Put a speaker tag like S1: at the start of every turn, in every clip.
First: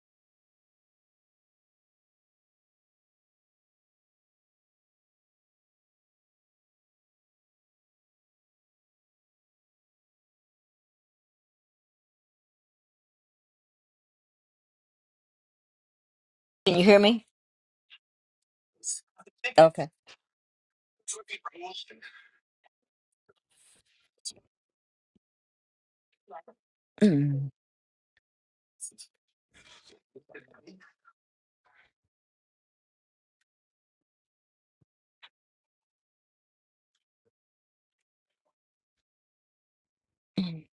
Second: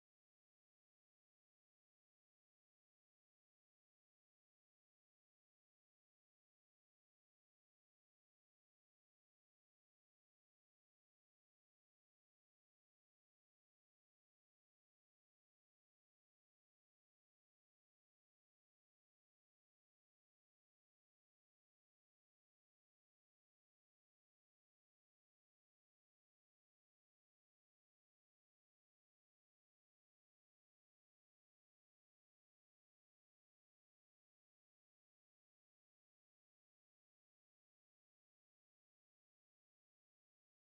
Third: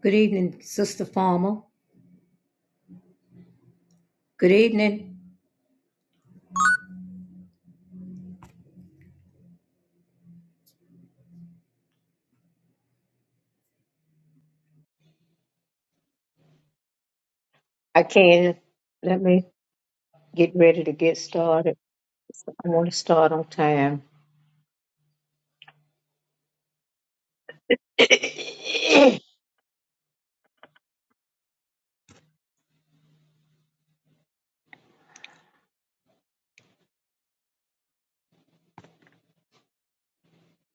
S1: Good evening, Sister Farmer. Good evening.
S2: Can you hear me?
S1: I can. Let me
S2: Okay.
S1: get ready to get started. I want to start on time.
S2: Mm,
S1: Free
S2: mm,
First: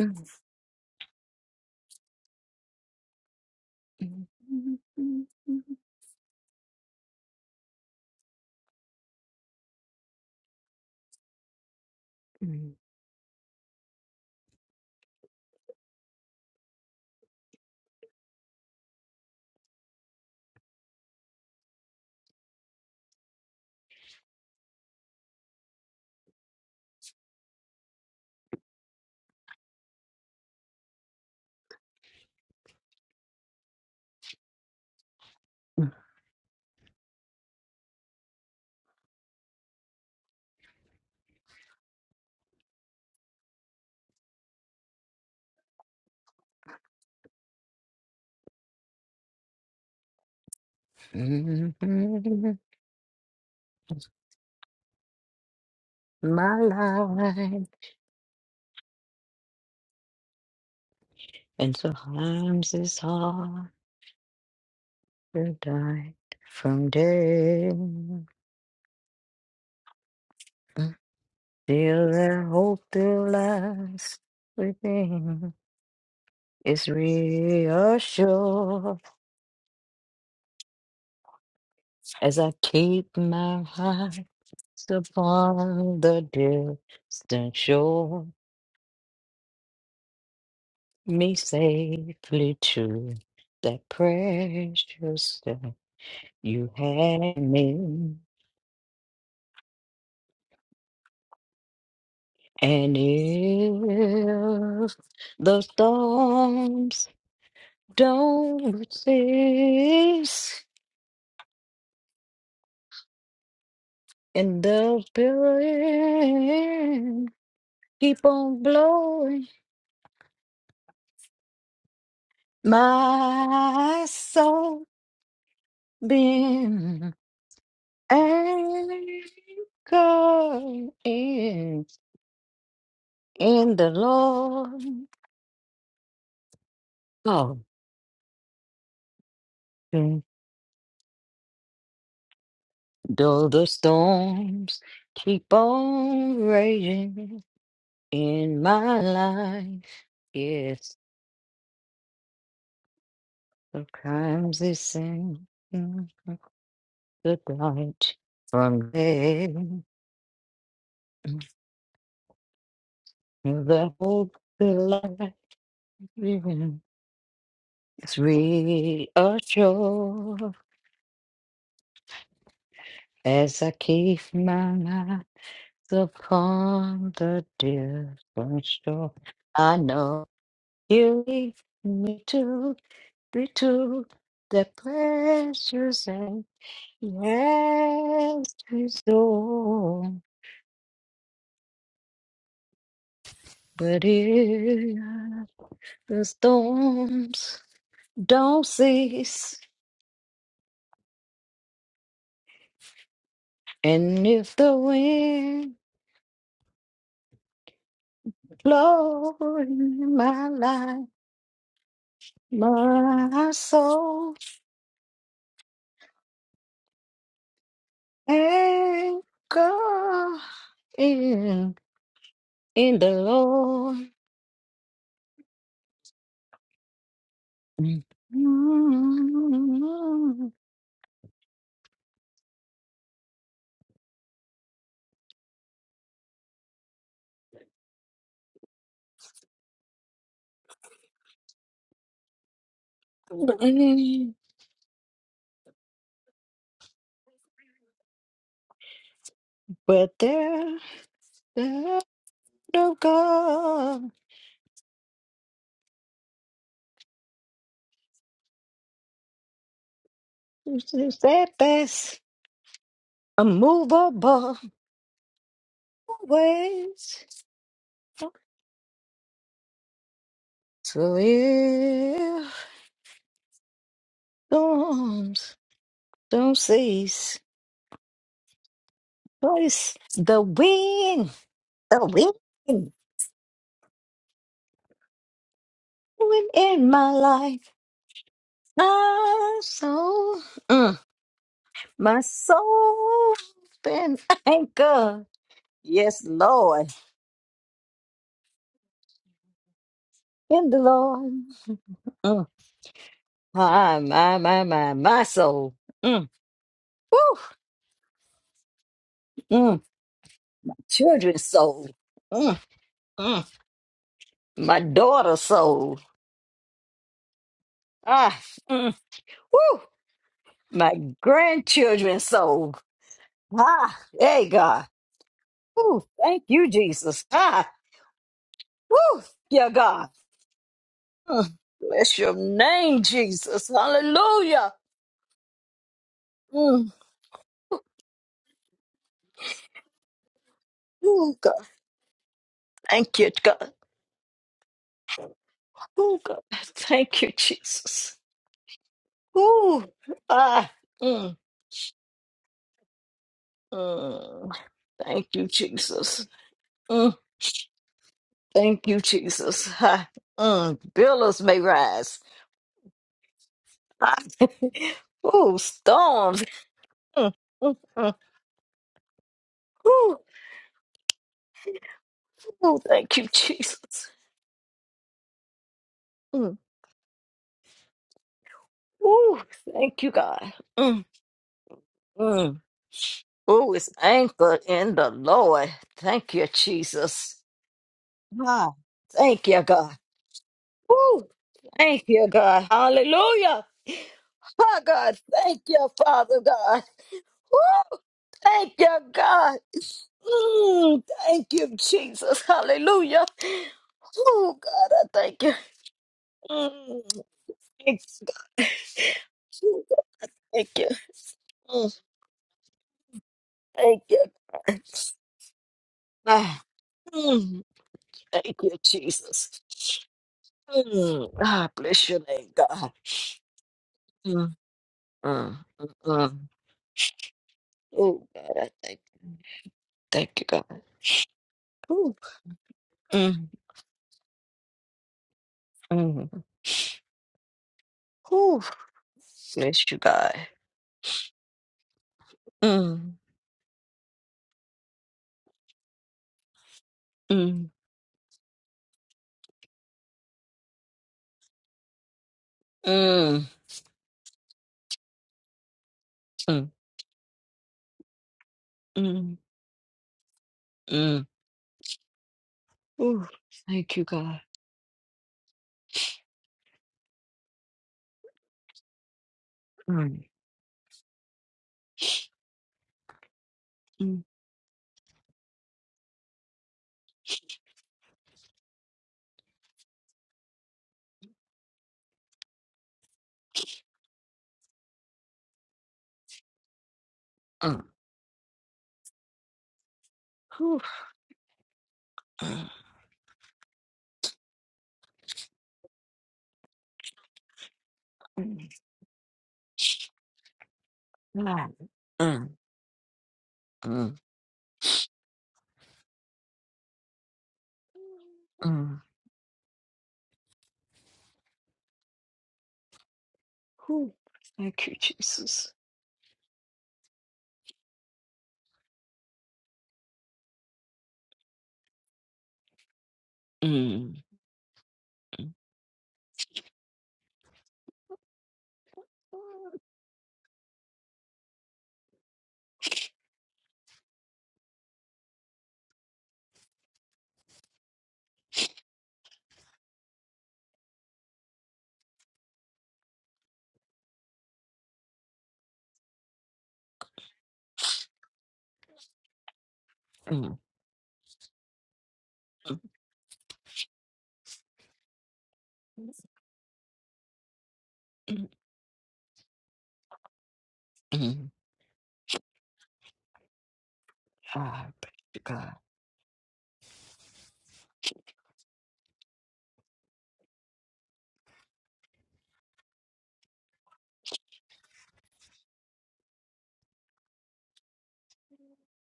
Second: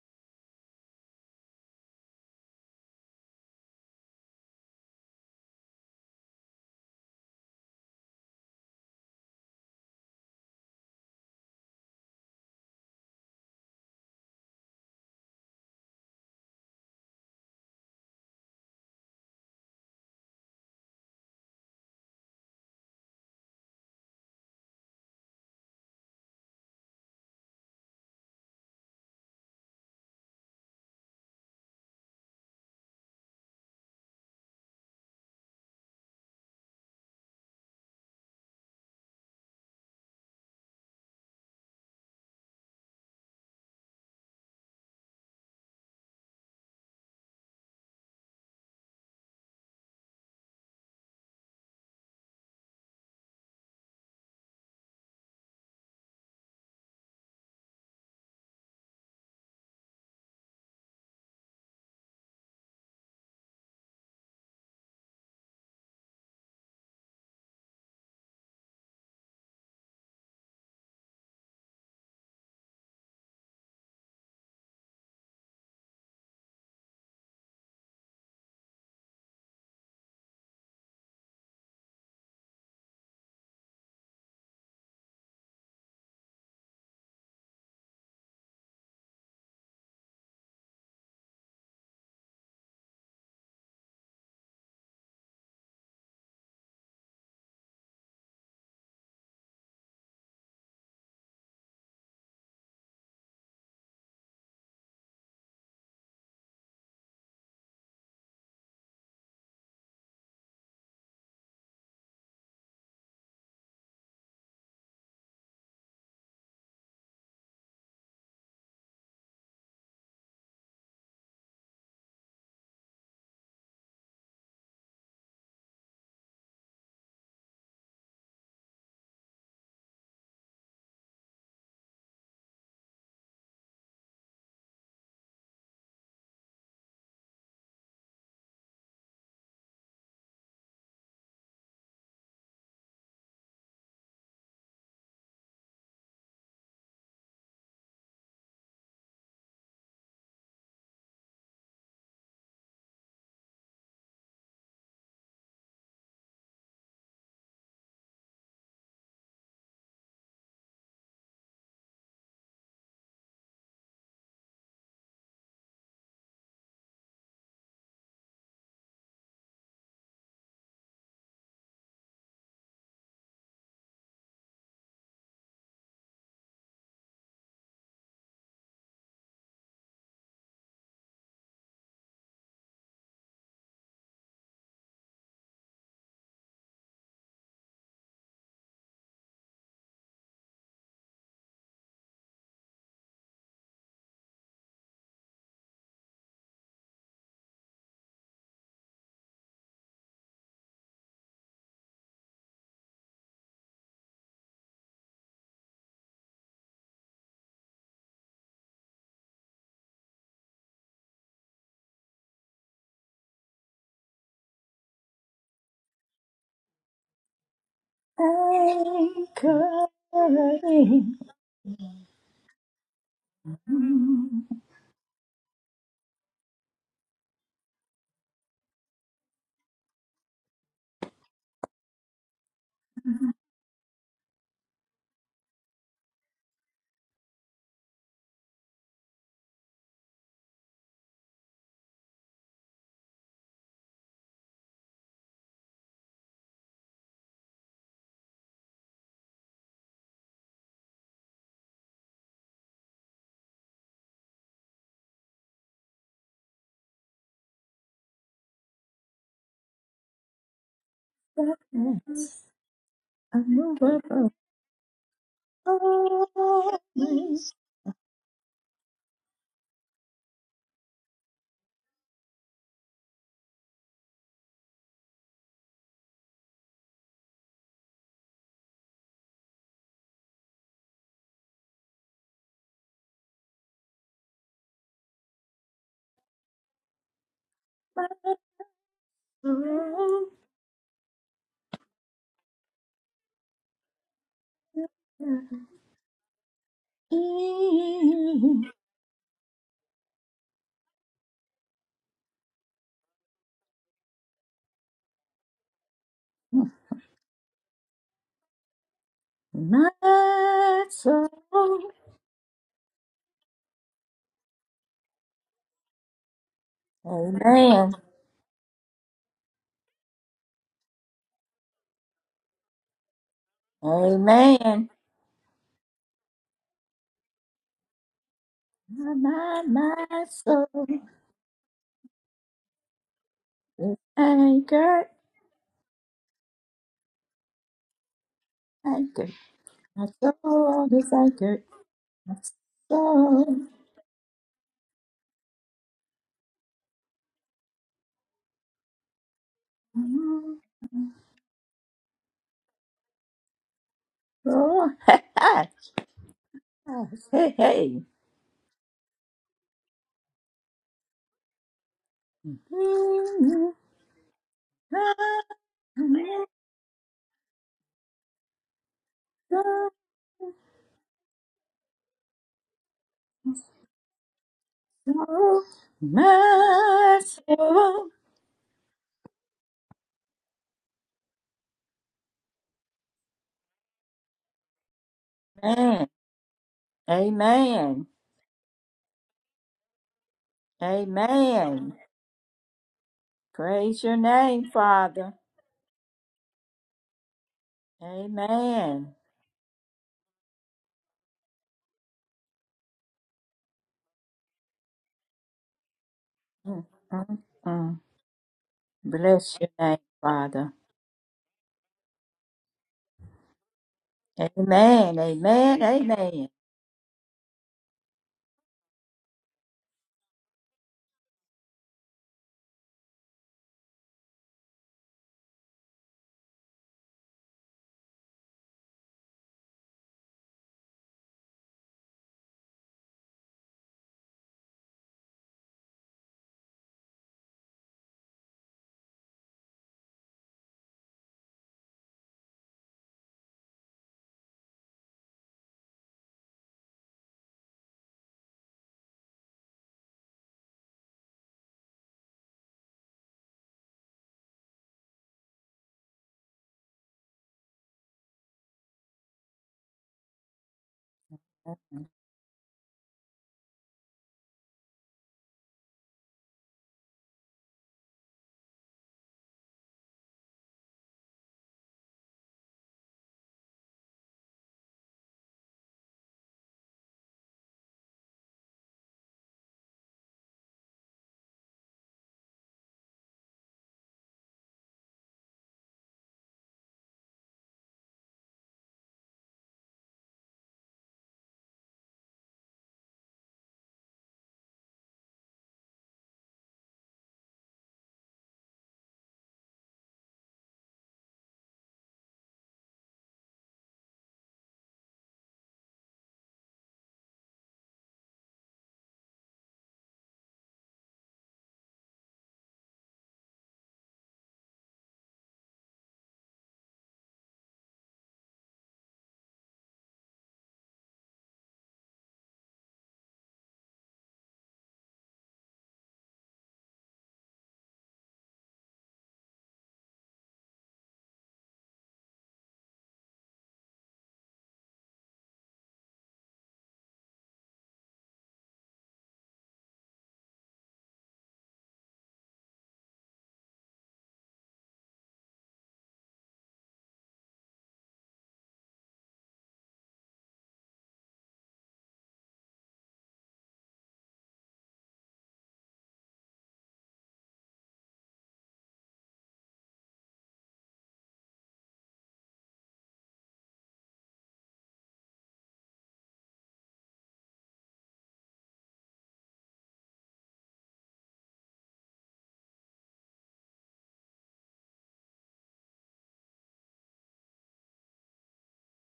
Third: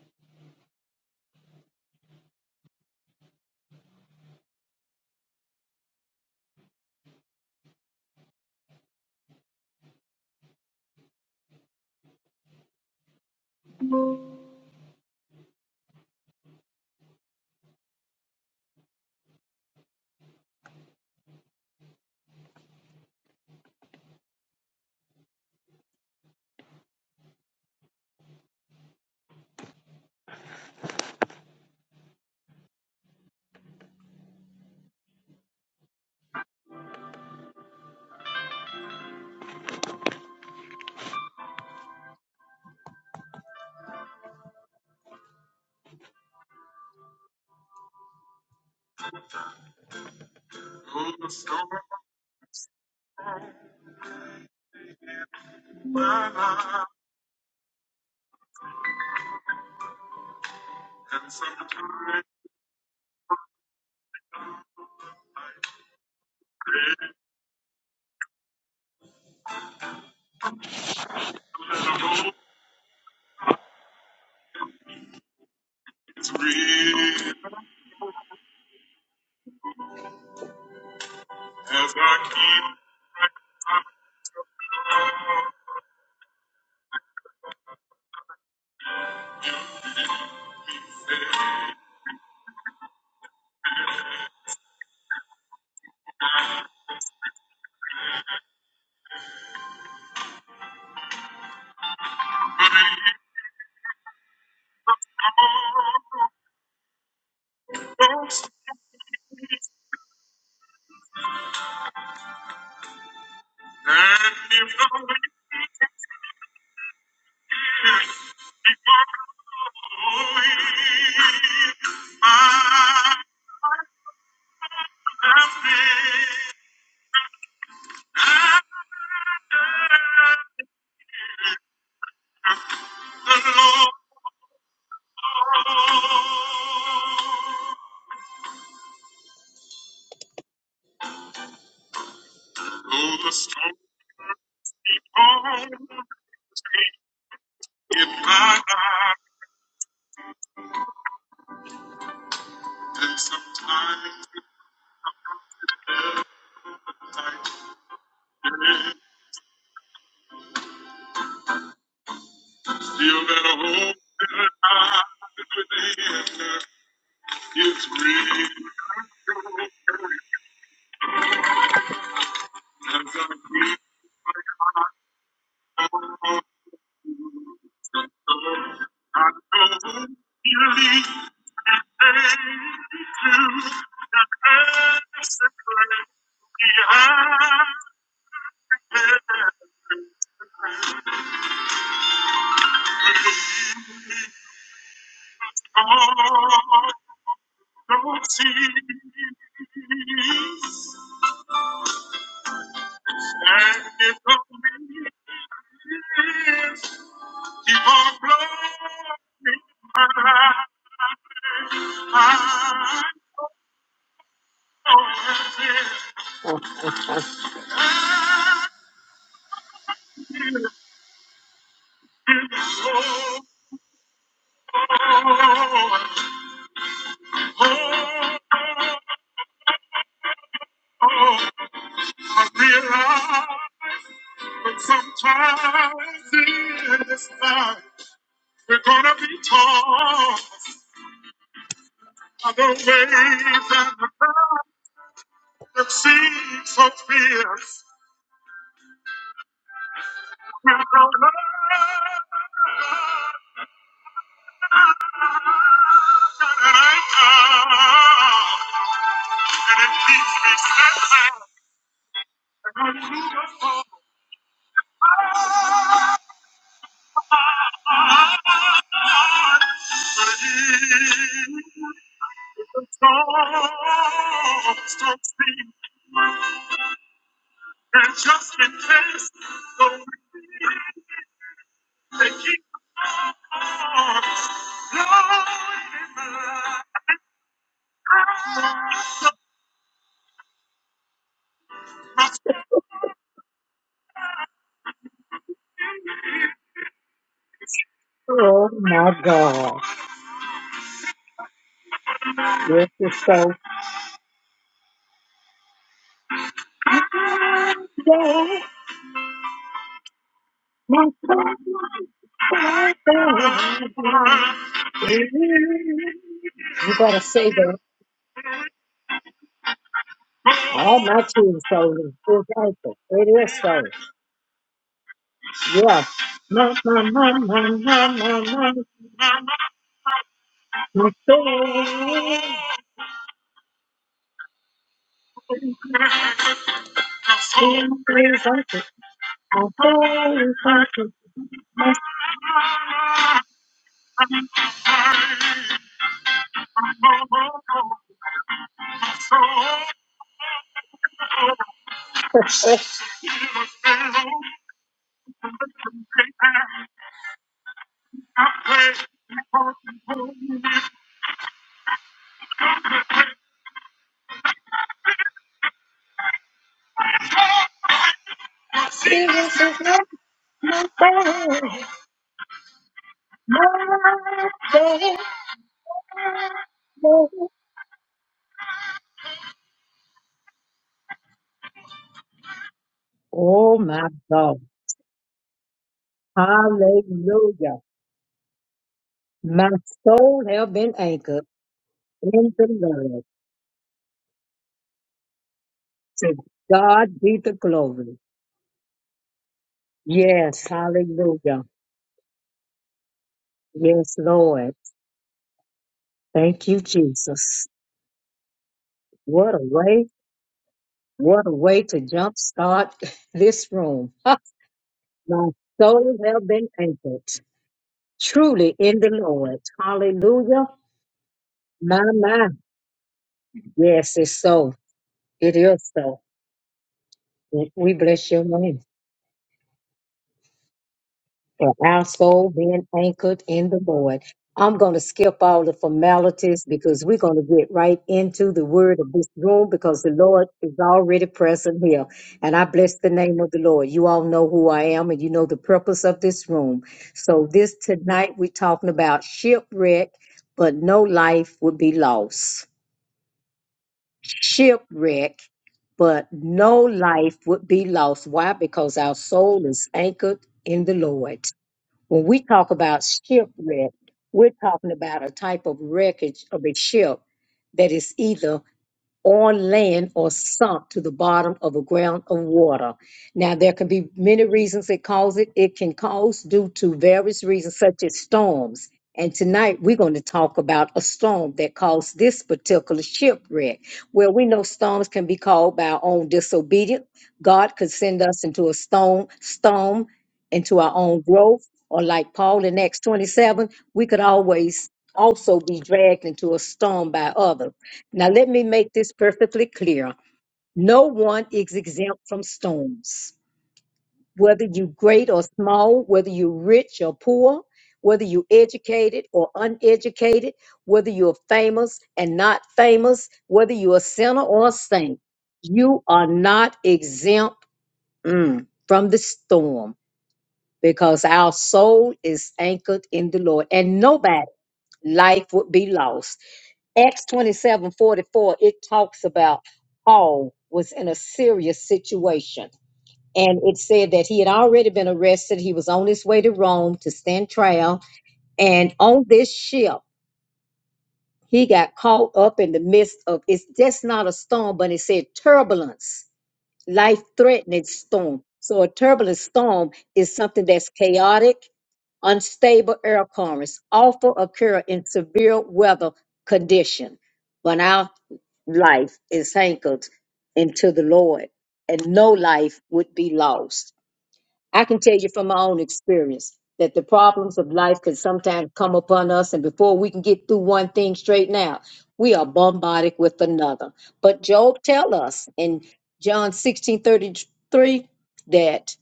S2: mm, mm, mm, mm, mm, mm. My life and sometimes it's hard to die from day. Feel that hope still lies within.
S1: as
S2: It's reassured
S1: I
S2: as I
S1: keep
S2: keep my eyes upon the distant shore. me safely to that precious step you had me. And if the storms don't cease
S1: and
S2: and
S1: if the
S2: the
S1: wind is blowing,
S2: billows keep on blowing,
S1: my
S2: my soul
S1: happy
S2: being anchored in,
S1: Oh,
S2: in the Lord. Mm.
S1: the
S2: Though the
S1: storm
S2: storms
S1: is
S2: keep
S1: on.
S2: on raging
S1: in my
S2: in my
S1: heart,
S2: life, yes,
S1: and sometimes
S2: sometimes they seems the light from there,
S1: still that a
S2: the
S1: hope
S2: hope,
S1: that
S2: the
S1: I
S2: light
S1: within
S2: within
S1: is
S2: is
S1: real.
S2: reassured
S1: As I
S2: as I
S1: breathe,
S2: keep
S1: my
S2: my
S1: heart,
S2: eyes
S1: Oh,
S2: upon the distant shore. I know you lead me to to the precious and yes, storm. But if the storms
S1: don't see.
S2: don't cease,
S1: Sometimes
S2: and if the wind blows in my life, my soul anchor
S3: Anchoring.
S2: in in the Lord.
S3: in
S2: Mm.
S1: in this life we're gonna be torn. Other ways and the path that seems so fierce.
S2: But there
S1: Will go and
S2: No God
S1: I come, and it keeps me
S2: is
S1: steadfast.
S2: that best
S3: darkness,
S1: And I move
S3: unmovable,
S2: unmovable ways.
S3: always
S1: upon but he
S2: So it
S1: is a strong, strong
S2: storms don't
S1: sea.
S2: cease.
S1: I trust and trust the Lord
S2: Place the wind, the
S1: to keep
S2: wind,
S1: on blowing in
S2: wind in my life.
S3: my
S1: my life.
S2: My
S3: surrender.
S2: soul, mm, my soul been anchored. Yes, Lord,
S1: Oh
S3: In
S1: my God.
S2: in the Lord. Mm.
S1: This is so.
S2: My, my, my, my, my soul. Mm. Woo.
S1: Yeah,
S2: Mm.
S3: my
S1: my
S2: children's
S1: God.
S2: soul,
S3: soul.
S2: mm, mm, my daughter's soul,
S1: You gotta say that.
S3: Amen.
S2: ah, mm, woo, my
S1: All my children told me.
S2: grandchildren's
S1: It's like
S2: soul.
S1: that. It is so.
S2: Ah, hey God,
S3: Amen.
S1: Yeah.
S2: woo, thank you,
S1: My, my,
S2: Jesus.
S1: my, my,
S2: Ah,
S1: my, my, my,
S3: My,
S2: woo,
S3: my,
S2: yeah, God,
S3: my soul
S1: my
S2: mm,
S1: soul.
S2: bless your name, Jesus.
S3: is
S2: Hallelujah.
S3: anchored,
S1: My
S2: Mm,
S1: soul is haunted.
S3: anchored.
S1: My
S3: My
S1: soul is
S3: soul
S1: haunted.
S3: is
S2: ooh, God,
S3: anchored. My
S2: thank you,
S3: soul.
S2: God. Oh God, thank you,
S1: My
S2: Jesus. Ooh, ah, mm, mm,
S3: Oh, hey,
S2: thank you, Jesus. Mm.
S3: hey. hey,
S2: Thank you, Jesus. Ha.
S1: soul.
S2: Mm, billows may rise.
S3: Amen.
S2: Ha. Ooh, storms.
S3: Amen.
S2: Mm, mm, mm.
S1: Jesus is not
S2: Ooh,
S1: my friend,
S2: ooh, thank you, Jesus.
S1: my friend.
S2: Mm, ooh, thank you, God. Mm, mm. Ooh,
S1: Oh
S2: it's
S1: my God.
S2: anchored in the Lord. Thank you, Jesus.
S1: Hallelujah.
S2: Ah, thank you,
S1: My
S2: God.
S1: soul have been
S2: Ooh,
S1: anchored
S3: Amen.
S2: thank you,
S1: in
S2: God.
S1: the Lord.
S2: Hallelujah.
S3: Praise your name,
S2: Oh, God,
S3: Father.
S2: thank you,
S1: To
S2: Father God.
S1: God be the
S2: Woo!
S1: glory.
S2: Thank you,
S3: Amen.
S2: God.
S1: Yes,
S2: Mm, thank
S1: hallelujah.
S2: you, Jesus. Hallelujah.
S1: Yes,
S2: Oh,
S1: Lord.
S2: God, I thank you.
S1: Thank you,
S3: Mm,
S2: Mm,
S3: mm,
S1: Jesus.
S3: mm.
S2: thank
S1: What
S3: Bless
S1: a
S3: your
S2: you.
S3: name,
S1: way,
S2: Thank
S3: Father.
S2: you.
S1: what a way
S2: Mm,
S1: to jumpstart this
S2: thank
S1: room.
S2: you. God.
S3: Amen.
S1: My
S3: Amen.
S1: soul have
S3: Amen.
S2: Ah,
S1: been anchored
S2: mm, thank you,
S1: truly in the Lord.
S2: Jesus.
S1: Hallelujah.
S2: Mm, ah,
S1: My,
S2: bless your name,
S1: my.
S2: God.
S1: Yes, it's
S2: Mm,
S1: so. It
S2: mm, mm,
S1: is so.
S2: mm.
S1: We we
S2: Oh,
S1: bless your
S2: God, I
S1: name
S2: thank you. Thank you, God.
S1: for our
S2: Ooh,
S1: soul being anchored
S2: mm,
S1: in the Lord. I'm going to skip all the
S2: mm.
S1: formalities because we're going to get right into
S2: Ooh,
S1: the word of this room
S2: bless you,
S1: because the
S2: God.
S1: Lord is already present here. And I bless the
S2: Mm,
S1: name of the Lord. You all know who I am and you know the purpose of this room. So,
S2: mm.
S1: this tonight we're talking about shipwreck, but no life would be lost.
S2: Mm,
S1: shipwreck, but
S2: mm,
S1: no life would be lost. Why? Because our
S2: mm,
S1: soul is anchored in the
S2: mm.
S1: Lord. When we talk about
S2: Ooh,
S1: shipwreck,
S2: thank you, God.
S1: we're talking about a type of wreckage of a ship that is either on land
S2: Mm,
S1: or sunk to the bottom of a ground of water. Now, there can be
S2: mm,
S1: many reasons it causes it. It can cause due to various reasons, such as storms. And tonight we're going to talk about a storm that caused this particular shipwreck. Well, we know storms can be caused by our own disobedience. God
S2: mm.
S1: could send us into a storm, storm, into
S2: Whew,
S1: our own growth, or like Paul
S2: mm,
S1: in Acts 27, we could always also be dragged into a storm by others. Now, let me
S2: mm,
S1: make this perfectly clear. No one
S2: God.
S1: is exempt from
S2: Mm,
S1: storms,
S2: mm,
S1: whether you great or small, whether you rich or poor, whether you
S2: mm.
S1: educated or uneducated, whether you're famous and not famous, whether you're a
S2: Whew,
S1: sinner or a
S2: Thank you,
S1: saint.
S2: Jesus.
S1: You are not exempt mm, from the storm because our soul is anchored in the Lord and
S2: Mm,
S1: nobody life
S2: mm,
S1: would be lost Acts 27 44. it talks about Paul was in a serious situation. And it said that he had already been arrested. He was on his way to Rome to stand trial. And on this ship, he got caught up in the midst of it's just not a storm, but it said turbulence life threatening storm. So, a turbulent storm is
S2: mm,
S1: something that's chaotic, unstable air currents, often occur in severe weather condition. When our
S2: mm,
S1: life is anchored into the Lord,
S2: mm.
S1: and no life would be lost. I
S2: Ah,
S1: can
S2: thank
S1: tell you
S2: you,
S1: from my
S2: God.
S1: own experience that the problems of life can sometimes come upon us, and before we can get through one thing straight now, we are bombarded with another. But Job tell us in John sixteen thirty three that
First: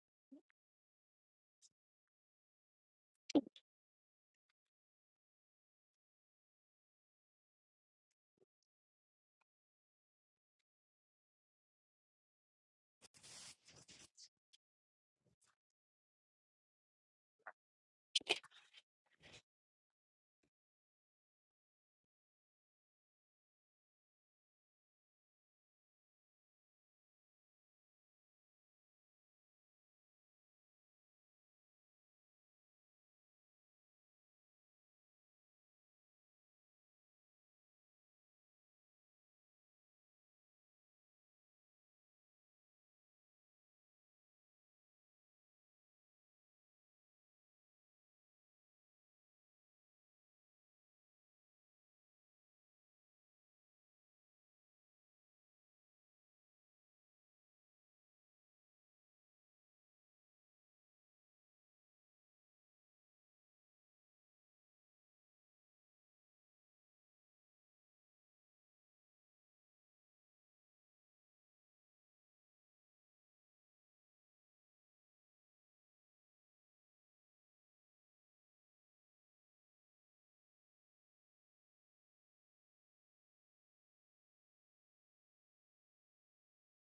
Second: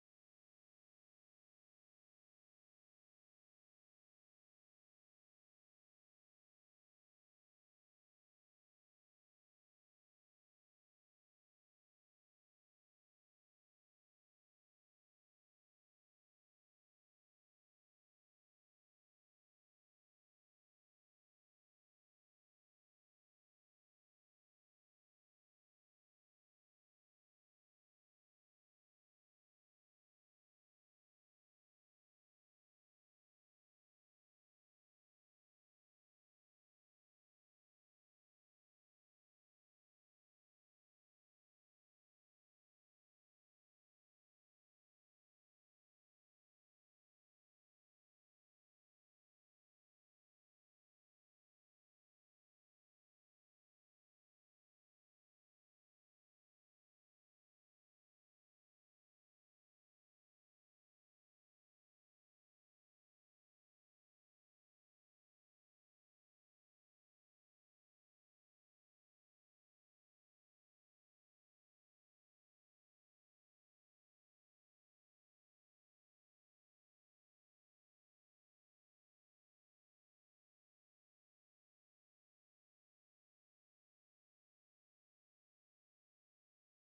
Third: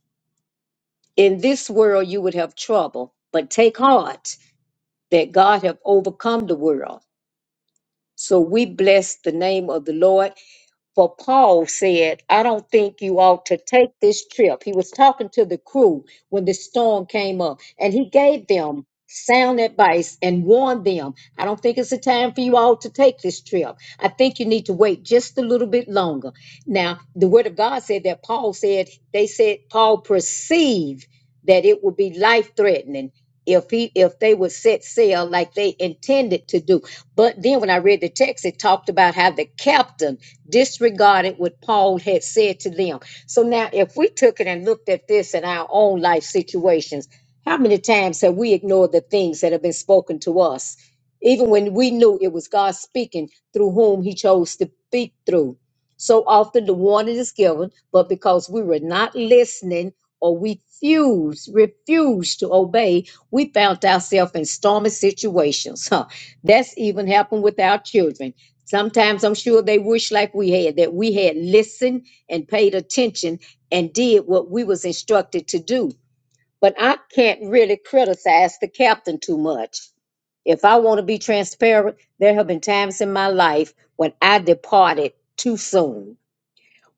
S1: in this world you would have trouble, but take heart that God have overcome the world. So we bless the name of the Lord for Paul said, I don't think you ought to take this trip. He was talking to the crew when the storm came up, and he gave them sound advice and warned them, I don't think it's a time for you all to take this trip. I think you need to wait just a little bit longer. Now, the word of God said that Paul said, they said Paul perceived that it would be life threatening if he if they would set sail like they intended to do. But then when I read the text, it talked about how the captain disregarded what Paul had said to them. So now if we took it and looked at this in our own life situations, how many times have we ignored the things that have been spoken to us? Even when we knew it was God speaking through whom he chose to speak through so often the warning is given, but because we were not listening or we refused, refused to obey, we found ourselves in stormy situations. Huh. That's even happened with our children. Sometimes I'm sure they wish like we had, that we had listened and paid attention and did what we was instructed to do. But I can't really criticize the captain too much. If I want to be transparent, there have been times in my life when I departed too soon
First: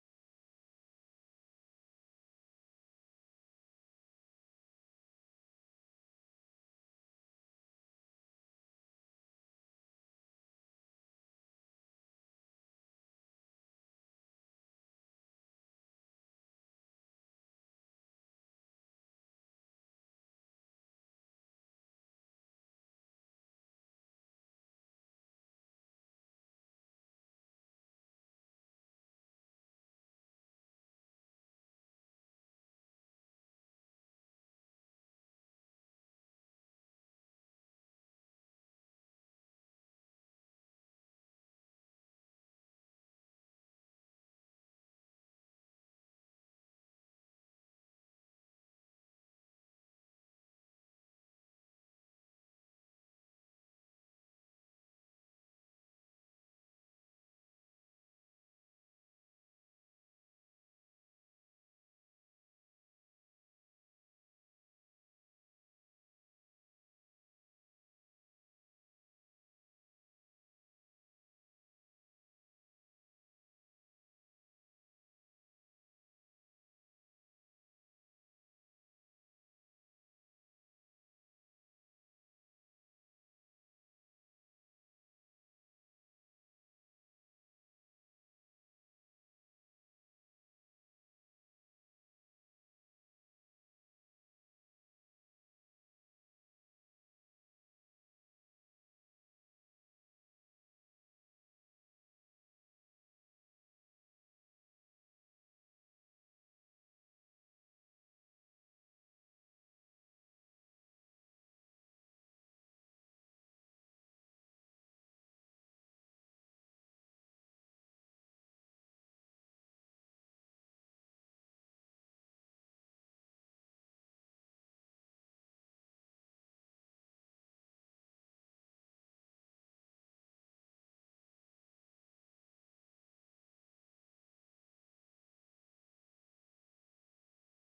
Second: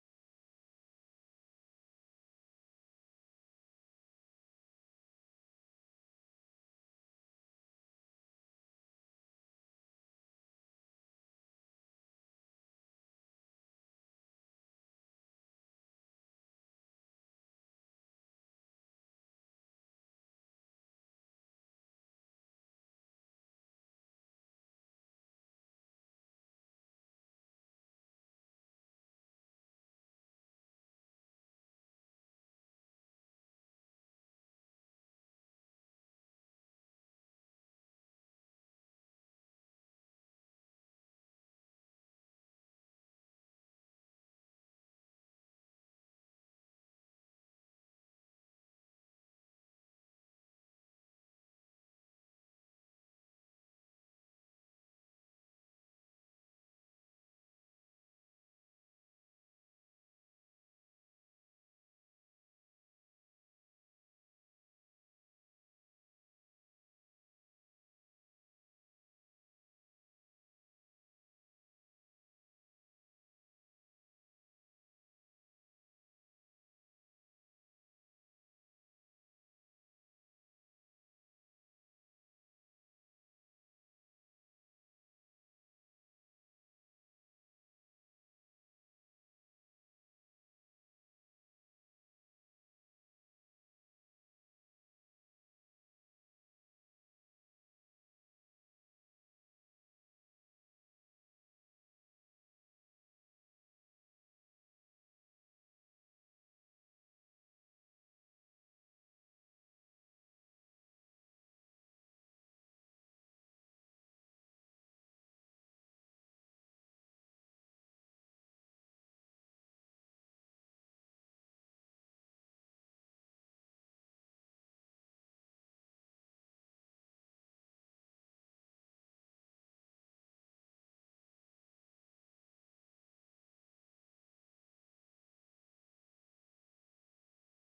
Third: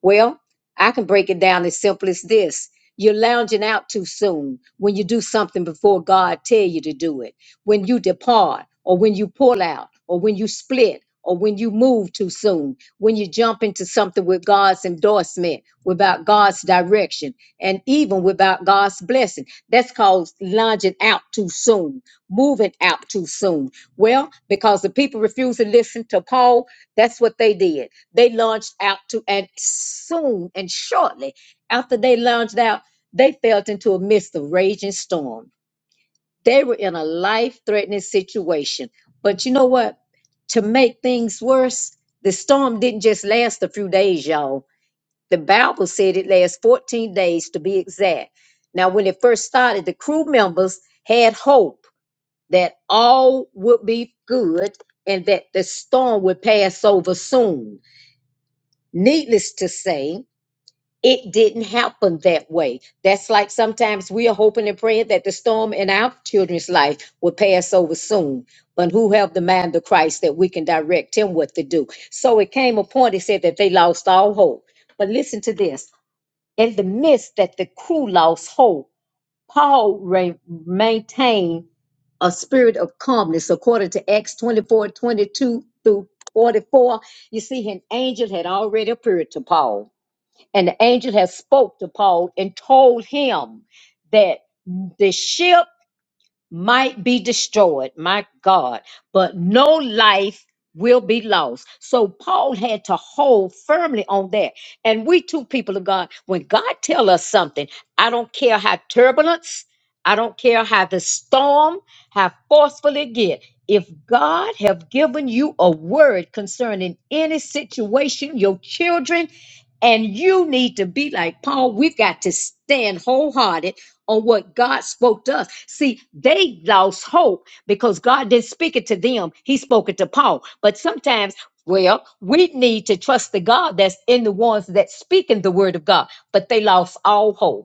S1: well, I can break it down as simple as this. You're lounging out too soon when you do something before God tell you to do it. When you depart or when you pull out or when you split or when you move too soon, when you jump into something with God's endorsement, without God's direction, and even even without God's blessing. That's called lunging out too soon, moving out too soon. Well, because the people refused to listen to Paul, that's what they did. They launched out to, and soon and shortly after they launched out, they fell into a midst of raging storm. They were in a life threatening situation. But you know what? To make things worse, the storm didn't just last a few days, y'all. The Bible said it lasts 14 days to be exact. Now, when it first started, the crew members had hope that all would be good and that the storm would pass over soon. Needless to say, it didn't happen that way. That's like sometimes we are hoping and praying that the storm in our children's life will pass over soon. But who have the mind of Christ that we can direct him what to do? So it came a point, it said that they lost all hope. But listen to this in the midst that the crew lost hope, Paul re- maintained a spirit of calmness according to Acts 24 22 through 44. You see, an angel had already appeared to Paul, and the angel had spoke to Paul and told him that the ship might be destroyed, my God, but no life will be lost. So Paul had to hold firmly on that. And we too, people of God, when God tell us something, I don't care how turbulence, I don't care how the storm, how forceful it get. If God have given you a word concerning any situation, your children, and you need to be like Paul, we've got to stand wholehearted on what God spoke to us. See, they lost hope because God didn't speak it to them, He spoke it to Paul. But sometimes, well, we need to trust the God that's in the ones that's speaking the word of God, but they lost all hope.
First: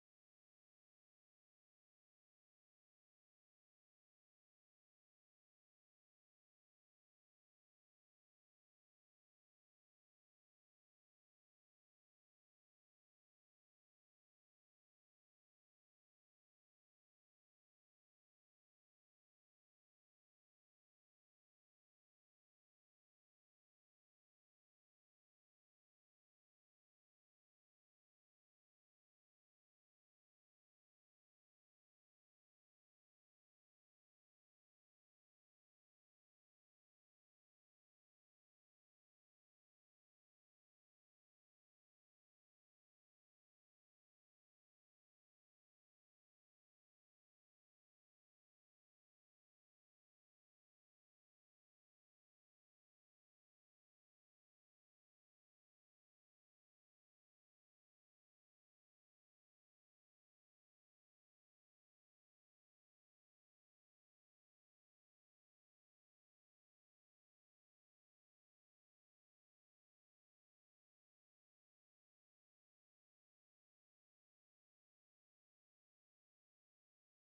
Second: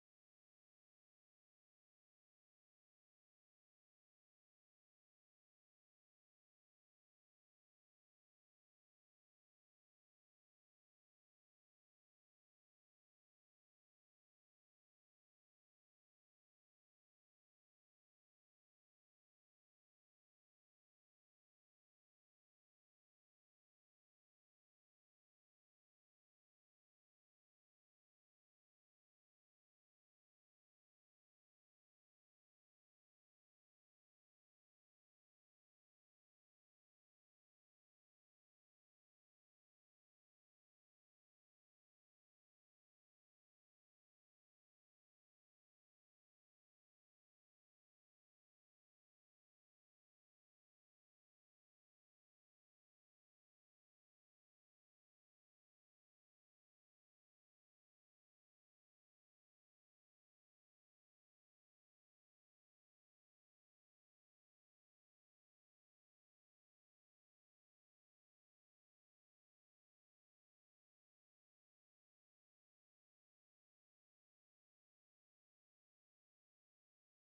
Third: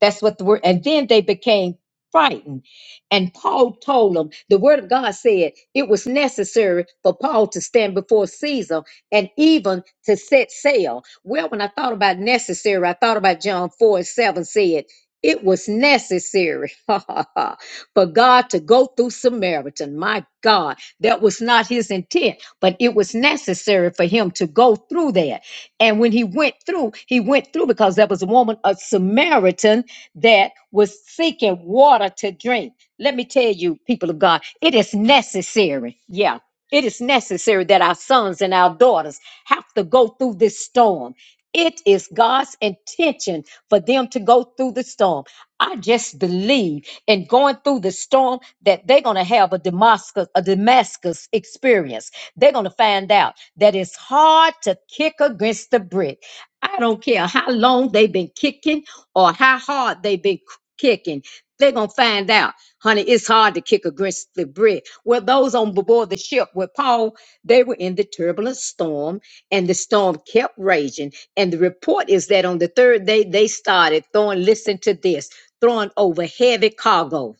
S1: That's what the word, and then they became frightened. And Paul told them, the word of God said it was necessary for Paul to stand before Caesar and even to set sail. Well, when I thought about necessary, I thought about John 4 and 7 said, it was necessary for God to go through Samaritan. My God, that was not his intent, but it was necessary for him to go through that and when he went through, he went through because there was a woman, a Samaritan, that was seeking water to drink. Let me tell you, people of God, it is necessary. Yeah. It is necessary that our sons and our daughters have to go through this storm. It is God's intention for them to go through the storm I just believe in going through the storm that they're going to have a Damascus, a Damascus experience. They're going to find out that it's hard to kick against the brick. I don't care how long they've been kicking or how hard they've been k- kicking. They're going to find out, honey, it's hard to kick against the brick. Well, those on board the ship with Paul, they were in the turbulent storm, and the storm kept raging. And the report is that on the third day, they started throwing, listen to this, throwing over heavy cargo.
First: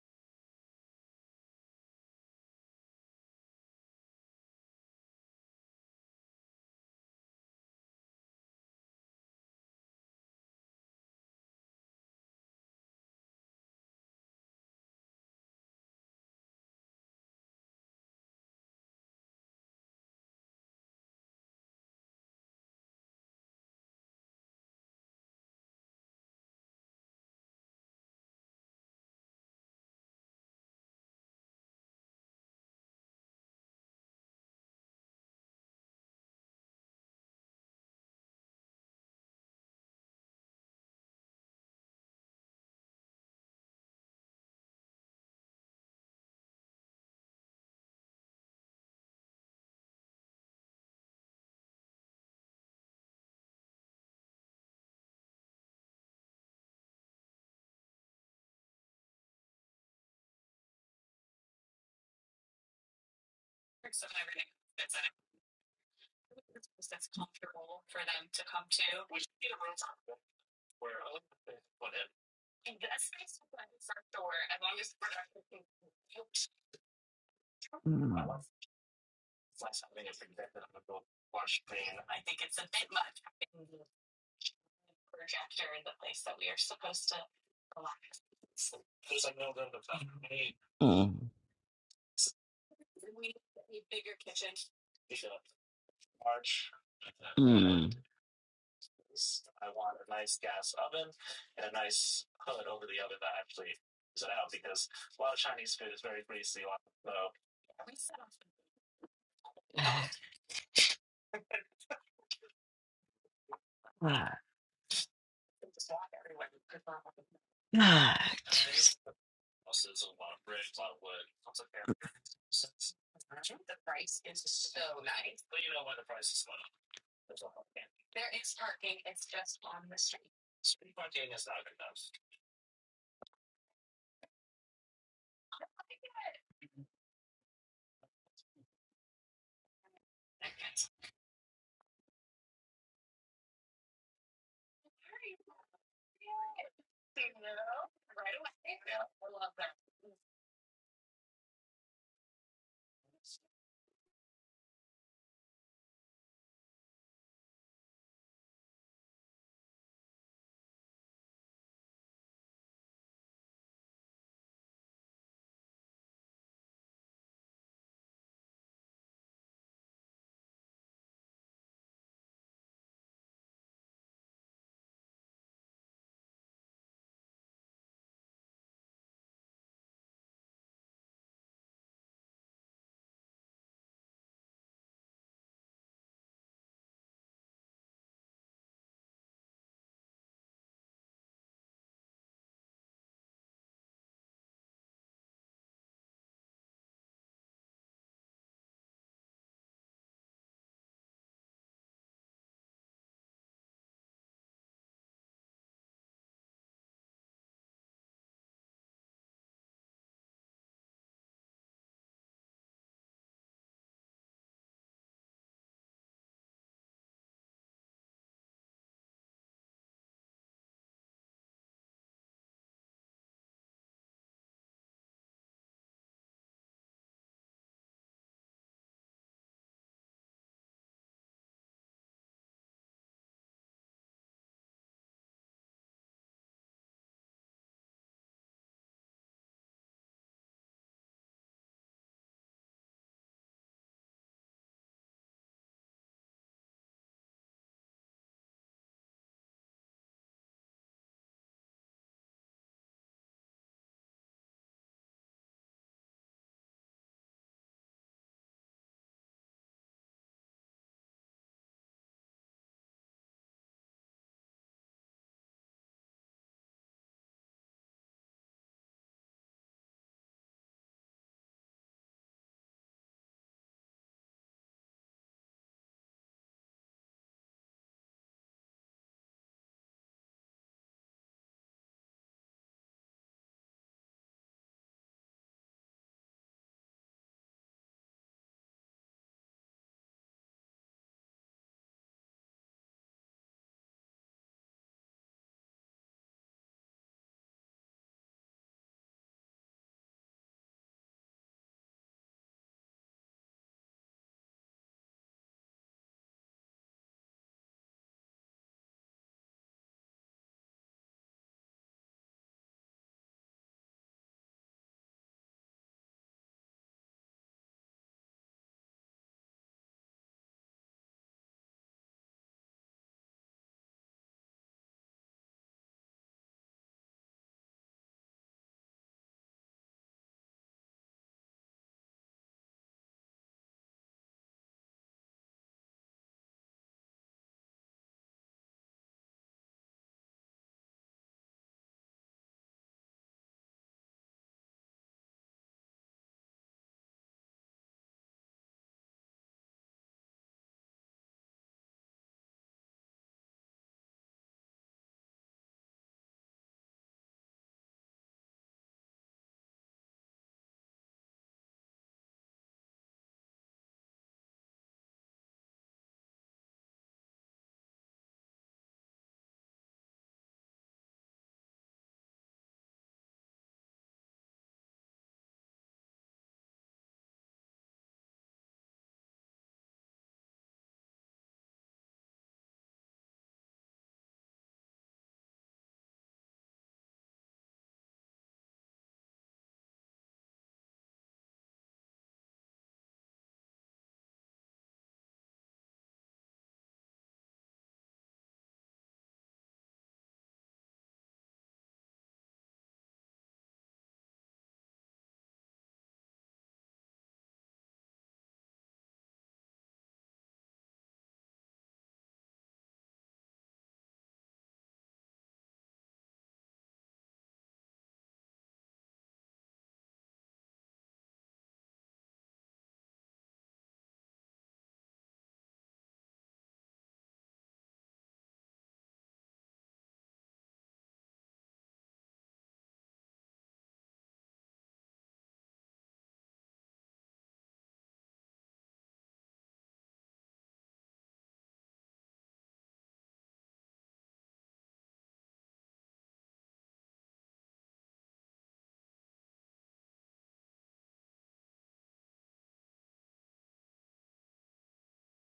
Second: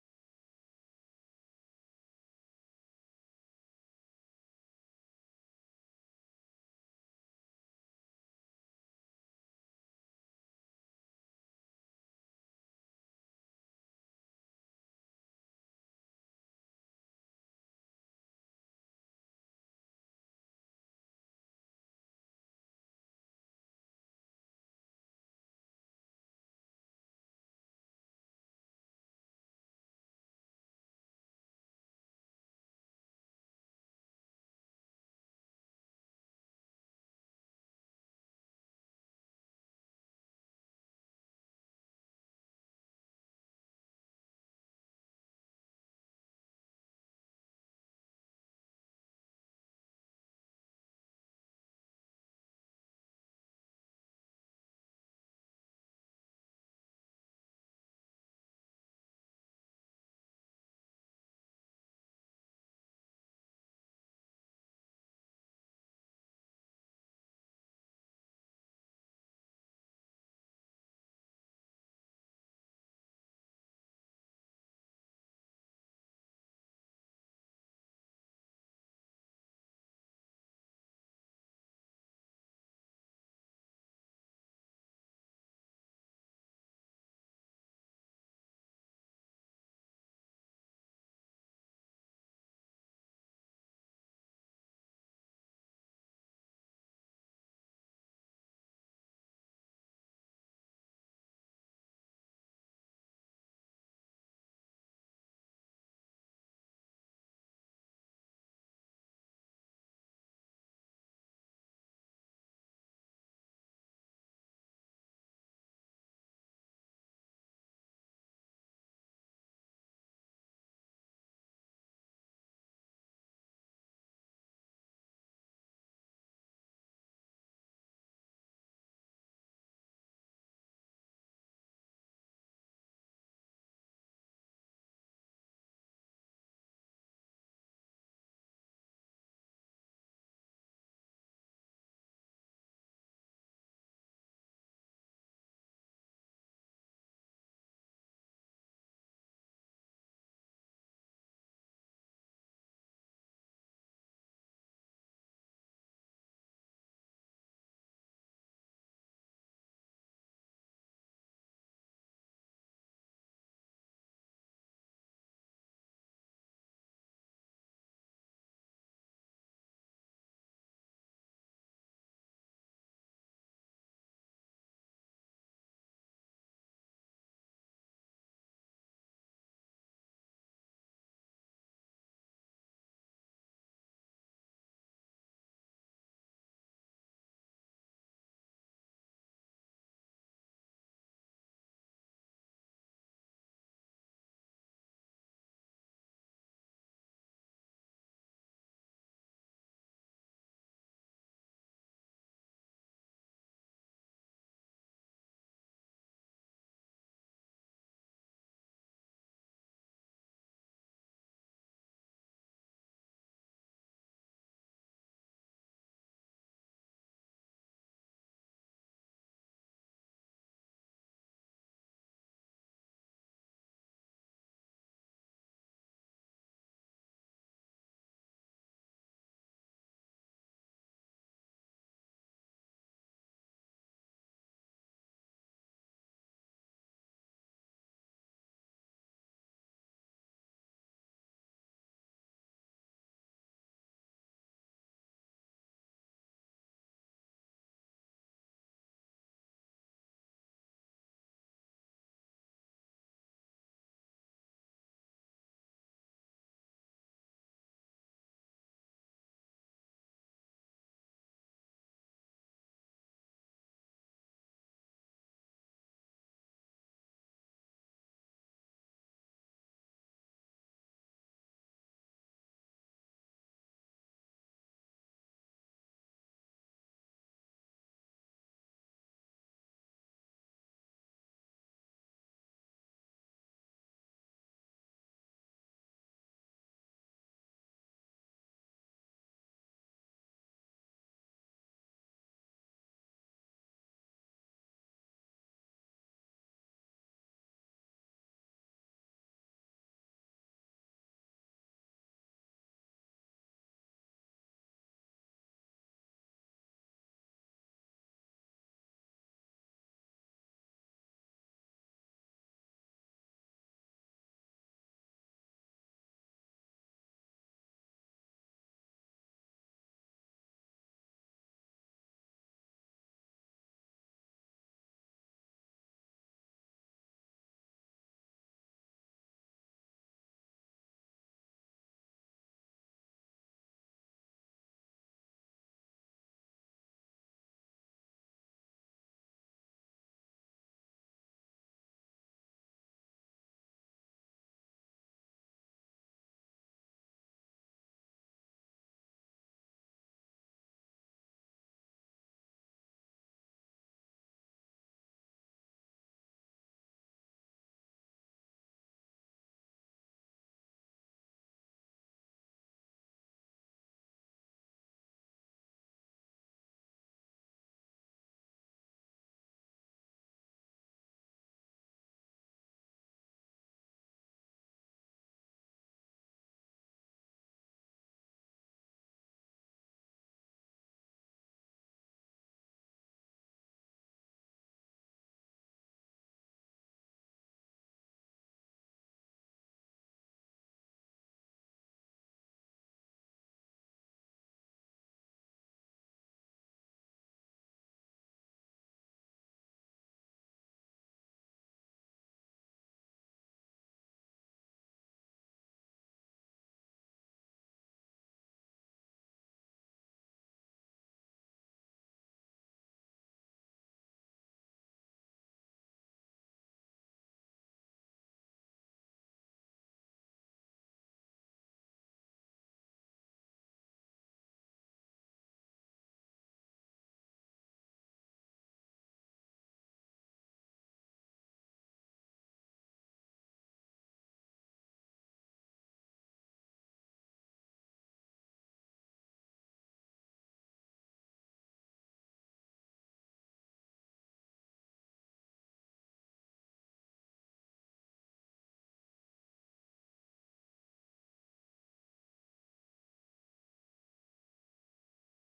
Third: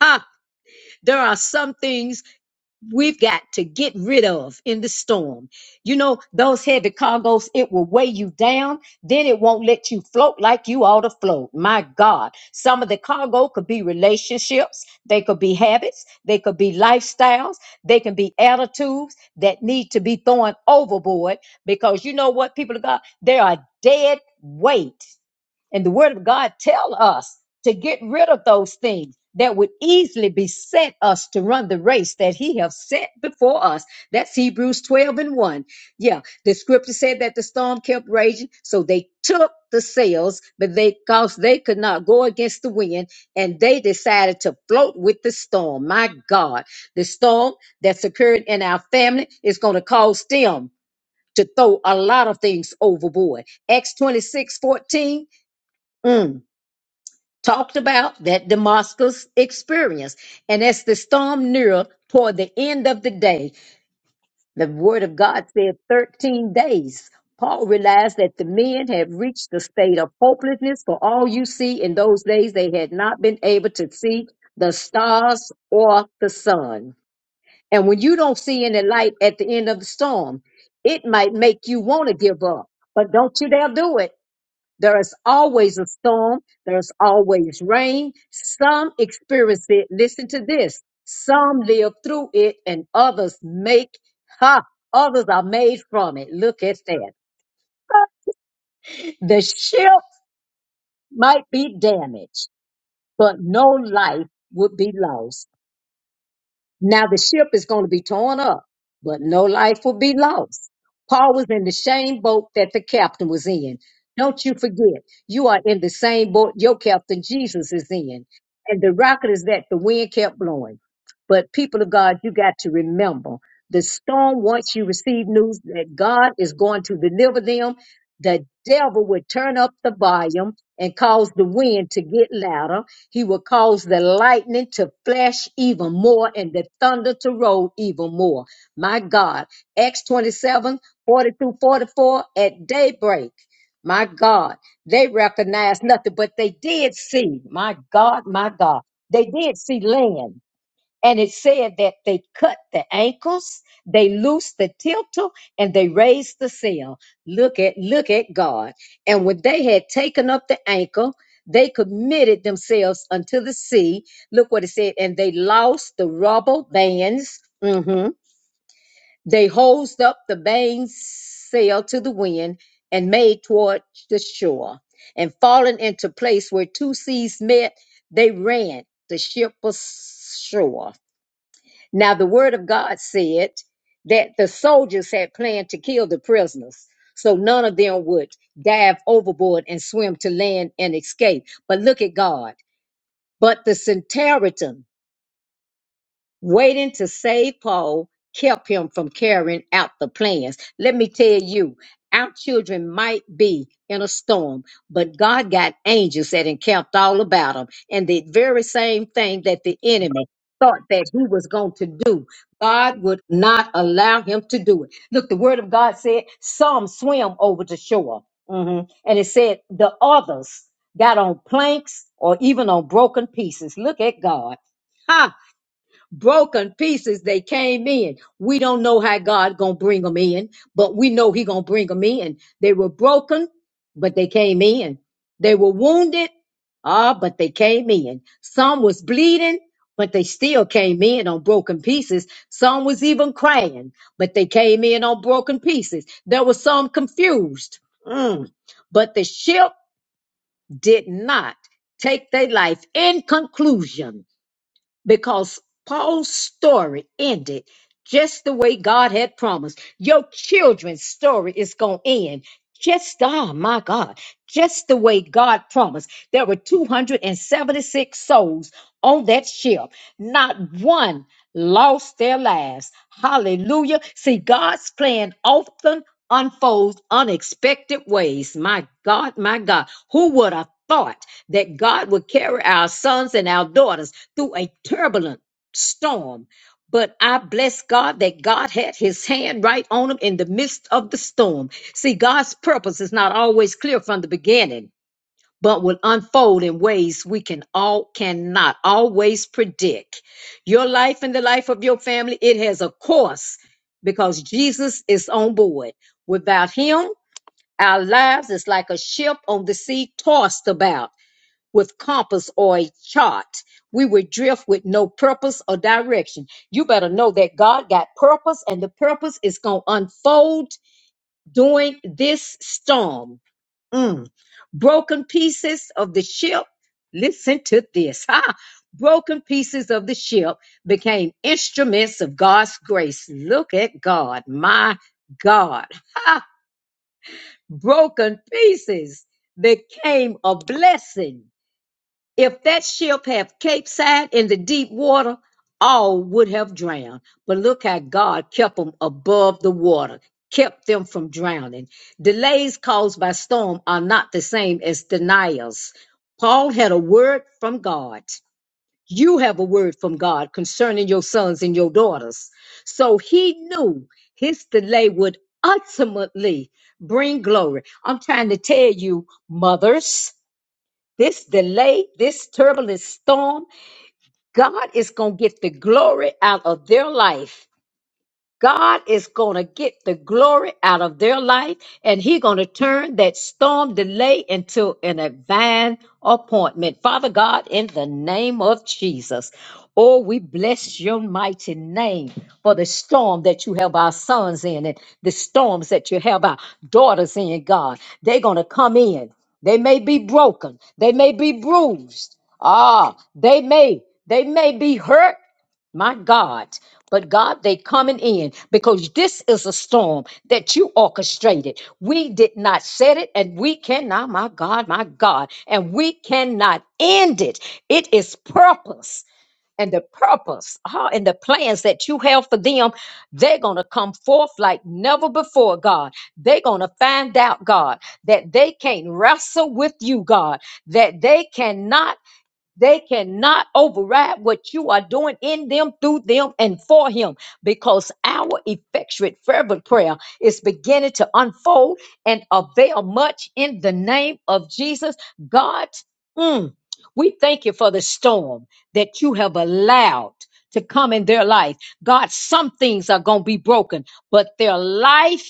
S1: Ha! There are some things we've got to get rid of in the storm. You know, those heavy cargoes, it will weigh you down. Then it won't let you float like you ought to float. My God. Some of the cargo could be relationships. They could be habits. They could be lifestyles. They can be attitudes that need to be thrown overboard because you know what, people of God, they are dead weight. And the word of God tell us to get rid of those things that would easily beset us to run the race that he have set before us. That's Hebrews 12 and 1. Yeah, the scripture said that the storm kept raging, so they took the sails, but they cause they could not go against the wind, and they decided to float with the storm. My God, the storm that's occurred in our family is going to cause them to throw a lot of things overboard. Acts 26 14. mm, talked about that Damascus experience. And as the storm neared toward the end of the day, the word of God said 13 days. Paul realized that the men had reached the state of hopelessness for all you see in those days. They had not been able to see the stars or the sun. And when you don't
S2: Mm,
S1: see any light at the end of the storm, it might make you want to give up, but don't you dare do it there is always a storm. There's always rain. Some experience it. Listen to this.
S2: mm,
S1: Some live through it and others make, ha, others are made from it. Look at that.
S2: mm.
S1: The ship might be damaged, but no life would be lost. Now the ship is going to be torn up, but no life will be lost. Paul was in the same boat that the captain was in.
S2: Ah,
S1: Don't you forget, you are in the same boat your captain Jesus is
S2: ah,
S1: in. And the
S2: Jesus.
S1: rocket is that the wind kept blowing. But people of God, you got to remember the storm, once you receive news that God is going to deliver them, the devil will turn up the volume and cause the wind to get louder. He will cause the lightning to flash even more and the thunder to roll even more. My God, Acts 27, forty through 44, at daybreak, my God, they recognized nothing, but they did see, my God, my God, they did see land and it said that they cut the ankles, they loosed the tiltle, and they raised the sail. Look at look at God. And when they had taken up the ankle, they committed themselves unto the sea. Look what it said, and they lost the rubble bands. Mhm. They hosed up the mainsail to the wind and made toward the shore. And falling into place where two seas met, they ran. The ship was shore. Now, the word of God said that the soldiers had planned to kill the prisoners, so none of them would dive overboard and swim to land and escape. But look at God. But the centurion Waiting to save Paul kept him from carrying out the plans. Let me tell you, our children might be in a storm, but God got angels that encamped all about them. And the very same thing that the enemy thought that he was going to do, God would not allow him to do it. Look, the word of God said some swam over the shore. Mhm. And it said the others got on planks or even on broken pieces. Look at God. Ha! broken pieces they came in we don't know how god gonna bring them in but we know he gonna bring them in they were broken but they came in they were wounded ah but they came in some was bleeding but they still came in on broken pieces some was even crying but they came in on broken pieces there was some confused Mm. but the ship did not take their life in conclusion because Paul's story ended just the way God had promised. Your children's story is going to end just, oh my God, just the way God promised. There were 276 souls on that ship, not one lost their lives. Hallelujah. See, God's plan often unfolds unexpected ways. My God, my God, who would have thought that God would carry our sons and our daughters through a turbulent storm. But I bless God that God had his hand right on them in the midst of the storm. See, God's purpose is not always clear from the beginning, but will unfold in ways we can all cannot always predict. Your life and the life of your family, it has a course because Jesus is on board. Without him, our lives is like a ship on the sea tossed about with compass or a chart. We would drift with no purpose or direction. You better know that God got purpose, and the purpose is going to unfold during this storm. Mm. Broken pieces of the ship. Listen to this. Ha! Broken pieces of the ship became instruments of God's grace. Look at God, my God. Broken pieces became a blessing if that ship had capsized in the deep water, all would have drowned. But look how God kept them above the water, kept them from drowning. Delays caused by storm are not the same as denials. Paul had a word from God. You have a word from God concerning your sons and your daughters. So he knew his delay would ultimately bring glory. I'm trying to tell you, mothers. This delay, this turbulent storm, God is going to get the glory out of their life God is going to get the glory out of their life and he's going to turn that storm delay into an divine appointment. Father God, in the name of Jesus, oh, we bless your mighty name for the storm that you have our sons in and the storms that you have our daughters in, God. They're going to come in. They may be broken. They may be bruised. Ah, they may, they may be hurt my God. But God, they coming in because this is a storm that you orchestrated. We did not set it and we cannot, my God, my God, and we cannot end it. It is purpose and the purpose ah, and the plans that you have for them. They're going to come forth like never before, God. They're going to find out, God, that they can't wrestle with you, God, that they cannot they cannot override what you are doing in them, through them, and for him because our effectual, fervent prayer is beginning to unfold and avail much in the name of Jesus. God, mm, we thank you for the storm that you have allowed to come in their life. God, some things are going to be broken, but their life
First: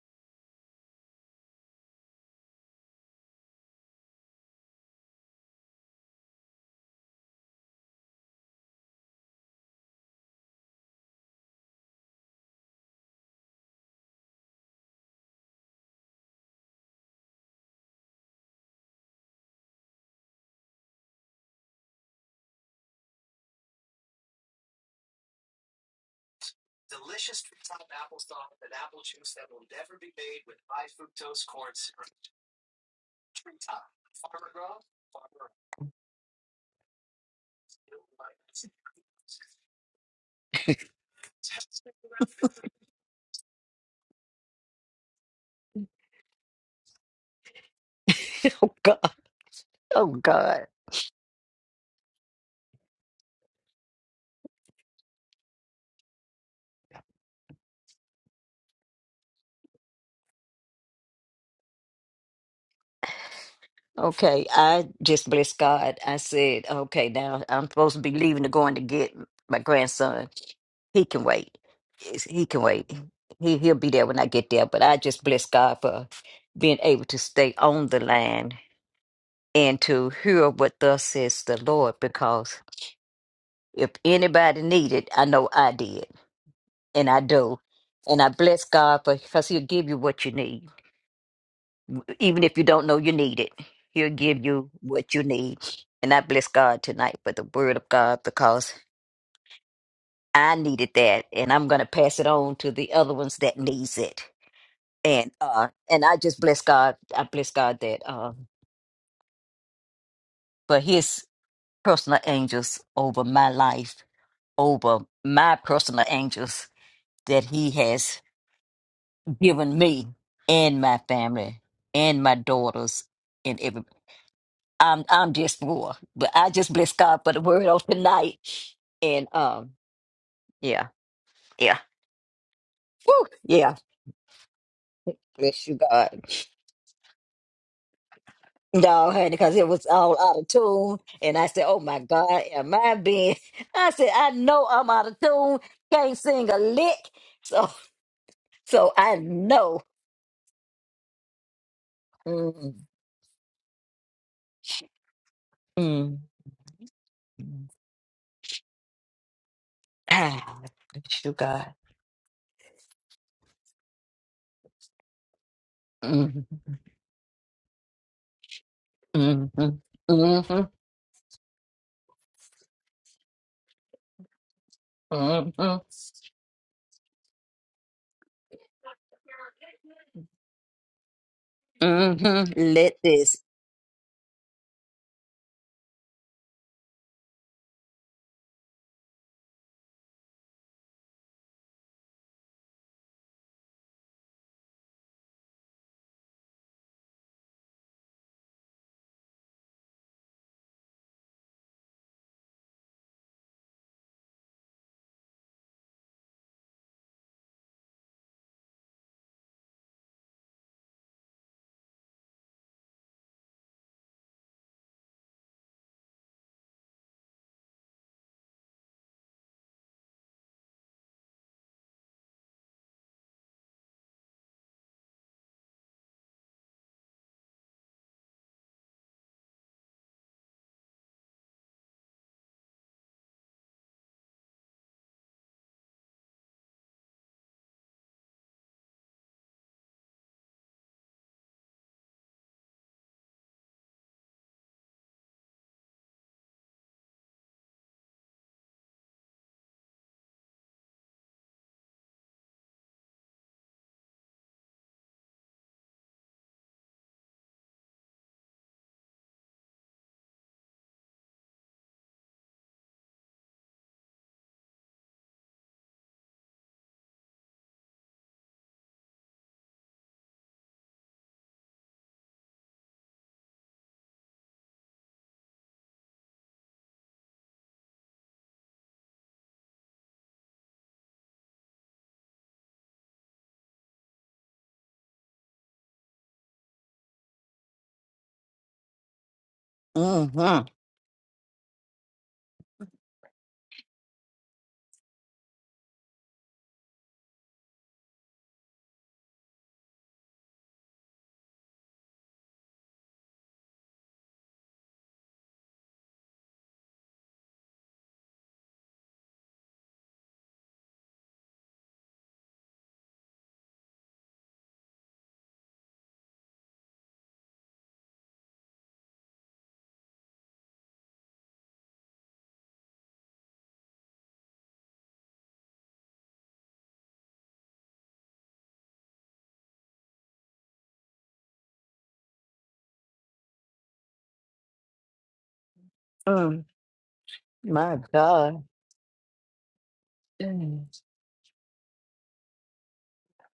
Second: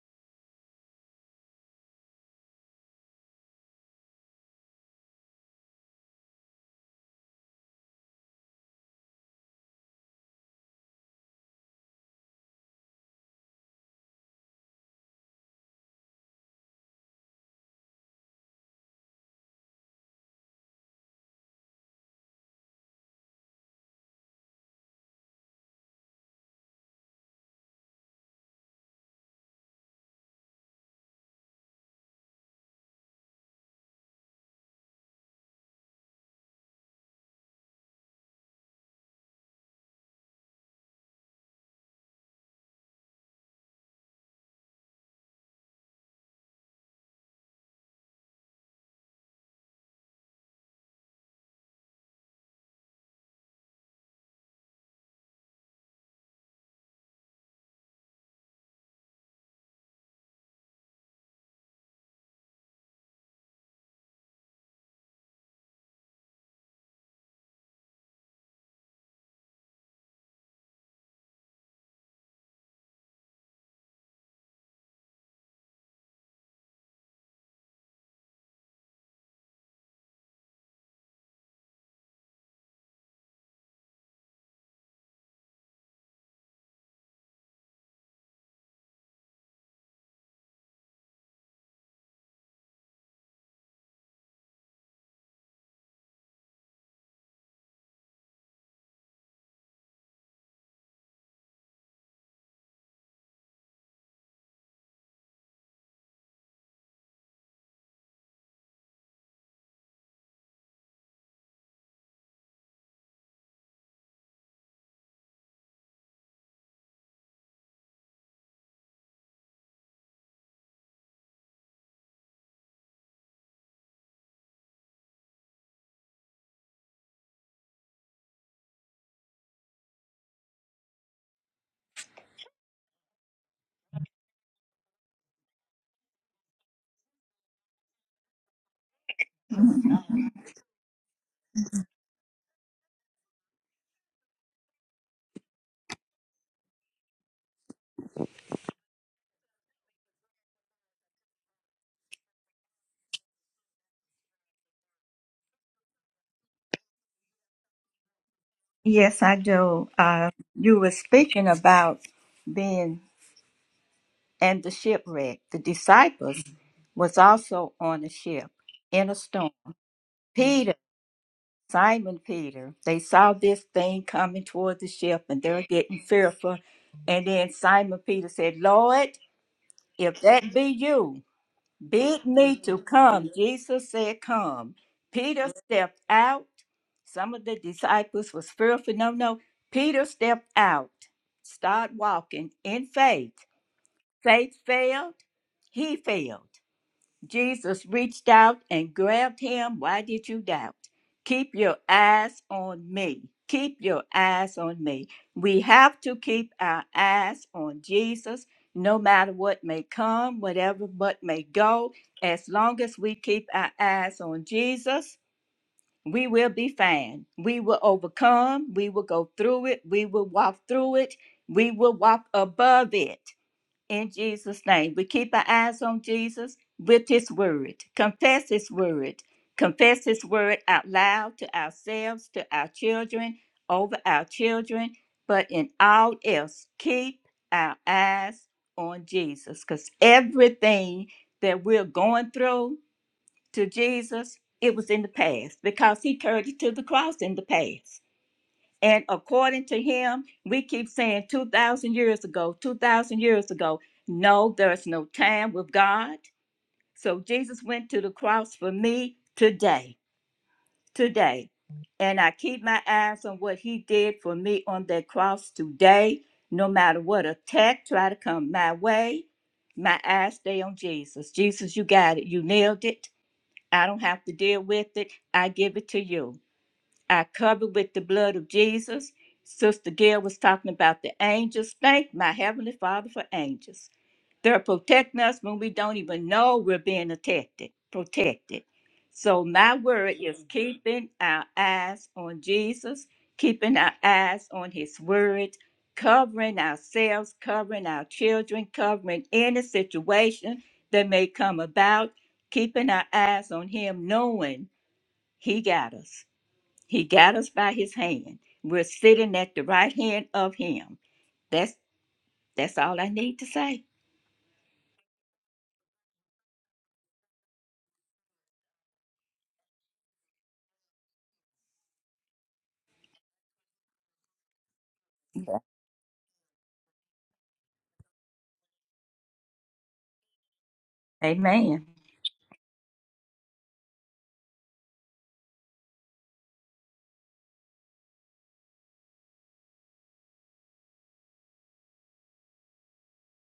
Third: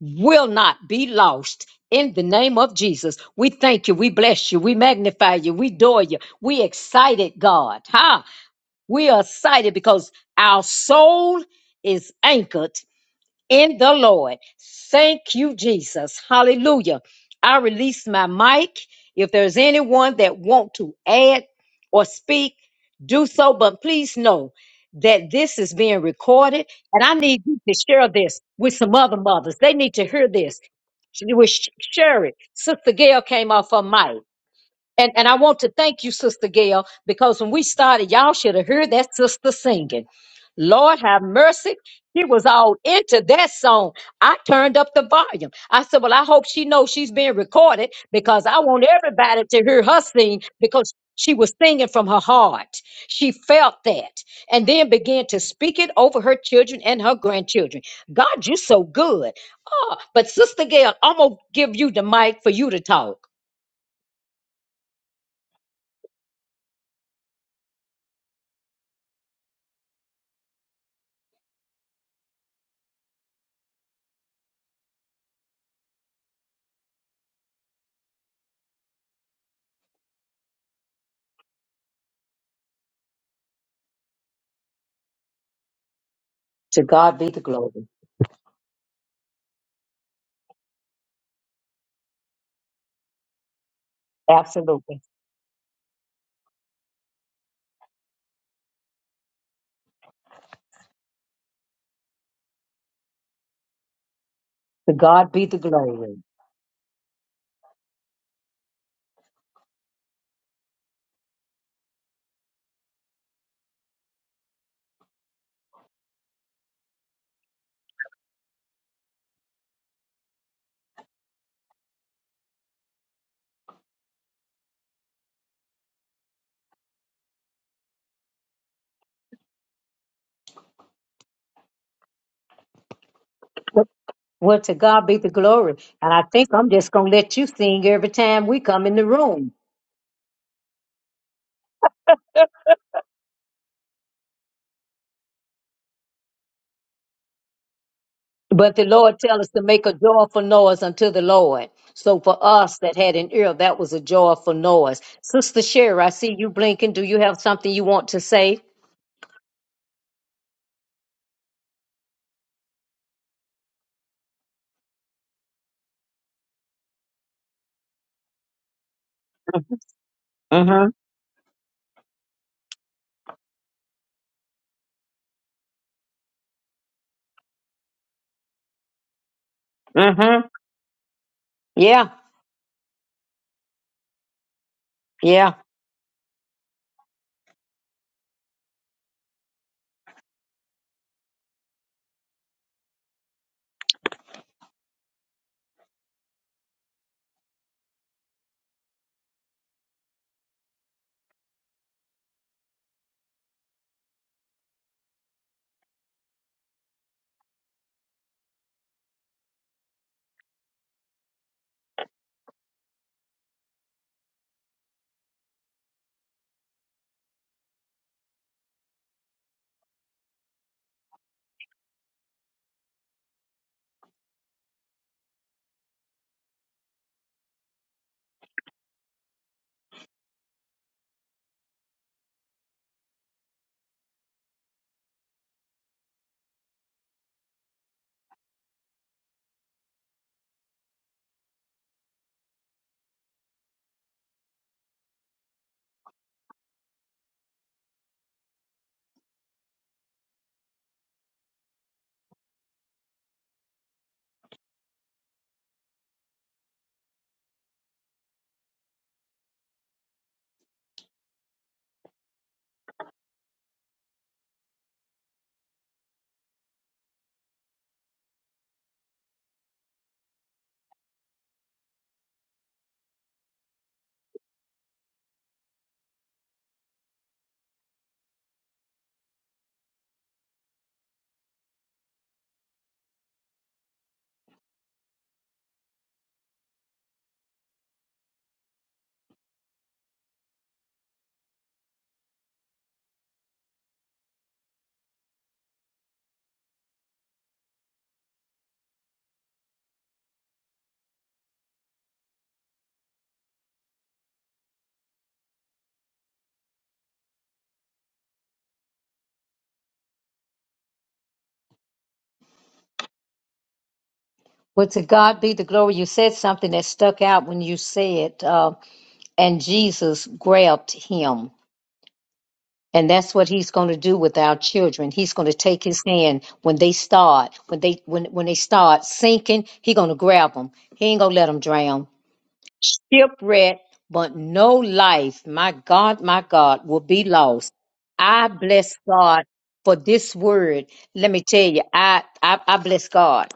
S1: will not be lost. In the name of Jesus, we thank you, we bless you, we magnify you, we adore you, we excited, God. Ha! We are excited because our soul is anchored in the Lord. Thank you, Jesus. Hallelujah. I release my mic. If there's anyone that want to add or speak, do so. But please know that this is being recorded, and I need you to share this with some other mothers. They need to hear this. She was sh- share it. Sister Gail came off her mic. And and I want to thank you, Sister Gail, because when we started, y'all should have heard that sister singing. Lord have mercy. She was all into that song. I turned up the volume. I said, Well, I hope she knows she's being recorded because I
S2: Oh,
S1: want
S2: God.
S1: everybody to hear her
S2: Oh,
S1: sing
S2: God.
S1: because she was singing from her heart. She felt that and then began to speak it over her children and her grandchildren. God, you're so good. Oh, but Sister Gail, I'm going to give you the mic for you to talk.
S2: Okay, I just bless God. I said, okay, now I'm supposed to be leaving to going to get my grandson. He can wait. Yes, He can wait. He he'll be there when I get there. But I just bless God for being able to stay on the line and to hear what thus says the Lord. Because if anybody needed, I know I did,
S1: To
S2: and
S1: God
S2: I
S1: be the
S2: do.
S1: glory.
S2: And I bless God for because He'll give you what you need Even if you don't know you need it, He'll give you
S1: Absolutely.
S2: what you need. And I bless God tonight for the word of God because I needed that, and I'm going to pass it on to the other ones that needs it.
S1: To God
S2: And
S1: be the
S2: uh, and
S1: glory.
S2: I just bless God. I bless God that uh, for His personal angels over my life, over my personal angels that He has given me and my family and my daughters and everybody. I'm I'm just more, but I just bless God for the word of tonight. And um, yeah, yeah, Woo, yeah.
S1: Well, to God be the
S2: Bless
S1: glory.
S2: you,
S1: And
S2: God.
S1: I think I'm just going to let you sing every time we come in the
S2: No, honey,
S1: room.
S2: because it was all out of tune, and I said, "Oh my God, am I being?" I said, "I know I'm out of tune. Can't sing a lick." So,
S1: But the
S2: so
S1: Lord
S2: I
S1: tell us to
S2: know.
S1: make a joyful noise unto the Lord. So for
S2: Mm,
S1: us that had an ear, that was a joyful noise. Sister Sherry, I
S2: mm,
S1: see you blinking. Do you have
S2: mm.
S1: something you want to say?
S3: Yes, I do. Uh,
S2: Ah,
S3: you were
S2: bless you,
S3: speaking
S2: God.
S3: about being. and the shipwreck. The disciples
S2: Mm,
S3: was also on the ship in a storm.
S2: mm, mm, mm,
S3: Peter,
S1: Mm-hmm.
S3: Simon Peter, they saw this thing coming toward the ship and they
S2: mm,
S3: were
S2: mm,
S3: getting fearful. And then Simon Peter said, Lord, if
S1: Mm-hmm.
S3: that be you,
S1: Yeah.
S3: bid
S2: mm.
S3: me to
S2: Let
S3: come.
S2: this.
S3: Jesus said, Come. Peter
S1: Yeah.
S3: stepped out. Some of the disciples was fearful. No, no. Peter stepped out, start walking in faith. Faith failed, he failed. Jesus reached out and grabbed him. Why did you doubt? Keep your eyes on me. Keep your eyes on me. We have to keep our eyes on Jesus no matter what may come, whatever but may go. As long as we keep our eyes on Jesus, we will be fine. We will overcome. We will go through it. We will walk through it. We will walk above it in Jesus' name. We keep our eyes on Jesus with his word. Confess his word. Confess his word out loud to ourselves, to our children, over our children. But in all else, keep our eyes on Jesus because everything that we're going through to Jesus, it was in the past because he carried it to the cross in the past. And according to him, we keep saying 2,000 years ago, 2,000 years ago. No, there's no time with God. So Jesus went to the cross for me today, today. And I keep my eyes on what he did for me on that cross today. No matter what attack try to come my way, my eyes stay on Jesus. Jesus, you got it. You nailed it. I don't have to deal with it. I give it to you. I cover with the blood of Jesus. Sister Gail was talking about the angels. Thank my Heavenly Father for angels. They're protecting us when we don't even know we're being protected. Protected. So my word is
S2: Mm-hmm.
S3: keeping our eyes on Jesus, keeping our eyes on His word, covering ourselves, covering our children, covering any situation that may come about, keeping our eyes on Him, knowing He got us. He got us by his hand. We're sitting at the right hand of him. That's that's all I need to say.
S1: Well, to God be the glory. You said something that stuck out when you said, uh, and Jesus grabbed him. And that's what he's going to do with our children. He's going to
S3: Yeah.
S1: take his hand when they start, when they when when they start sinking, he's going to grab them. He ain't going to let them
S3: Amen.
S1: drown shipwreck, but no life, my God, my
S2: Mm-hmm.
S1: God, will be lost.
S2: My
S1: I
S2: God.
S1: bless God for this word.
S2: No,
S1: Let me tell you, I I, I bless God.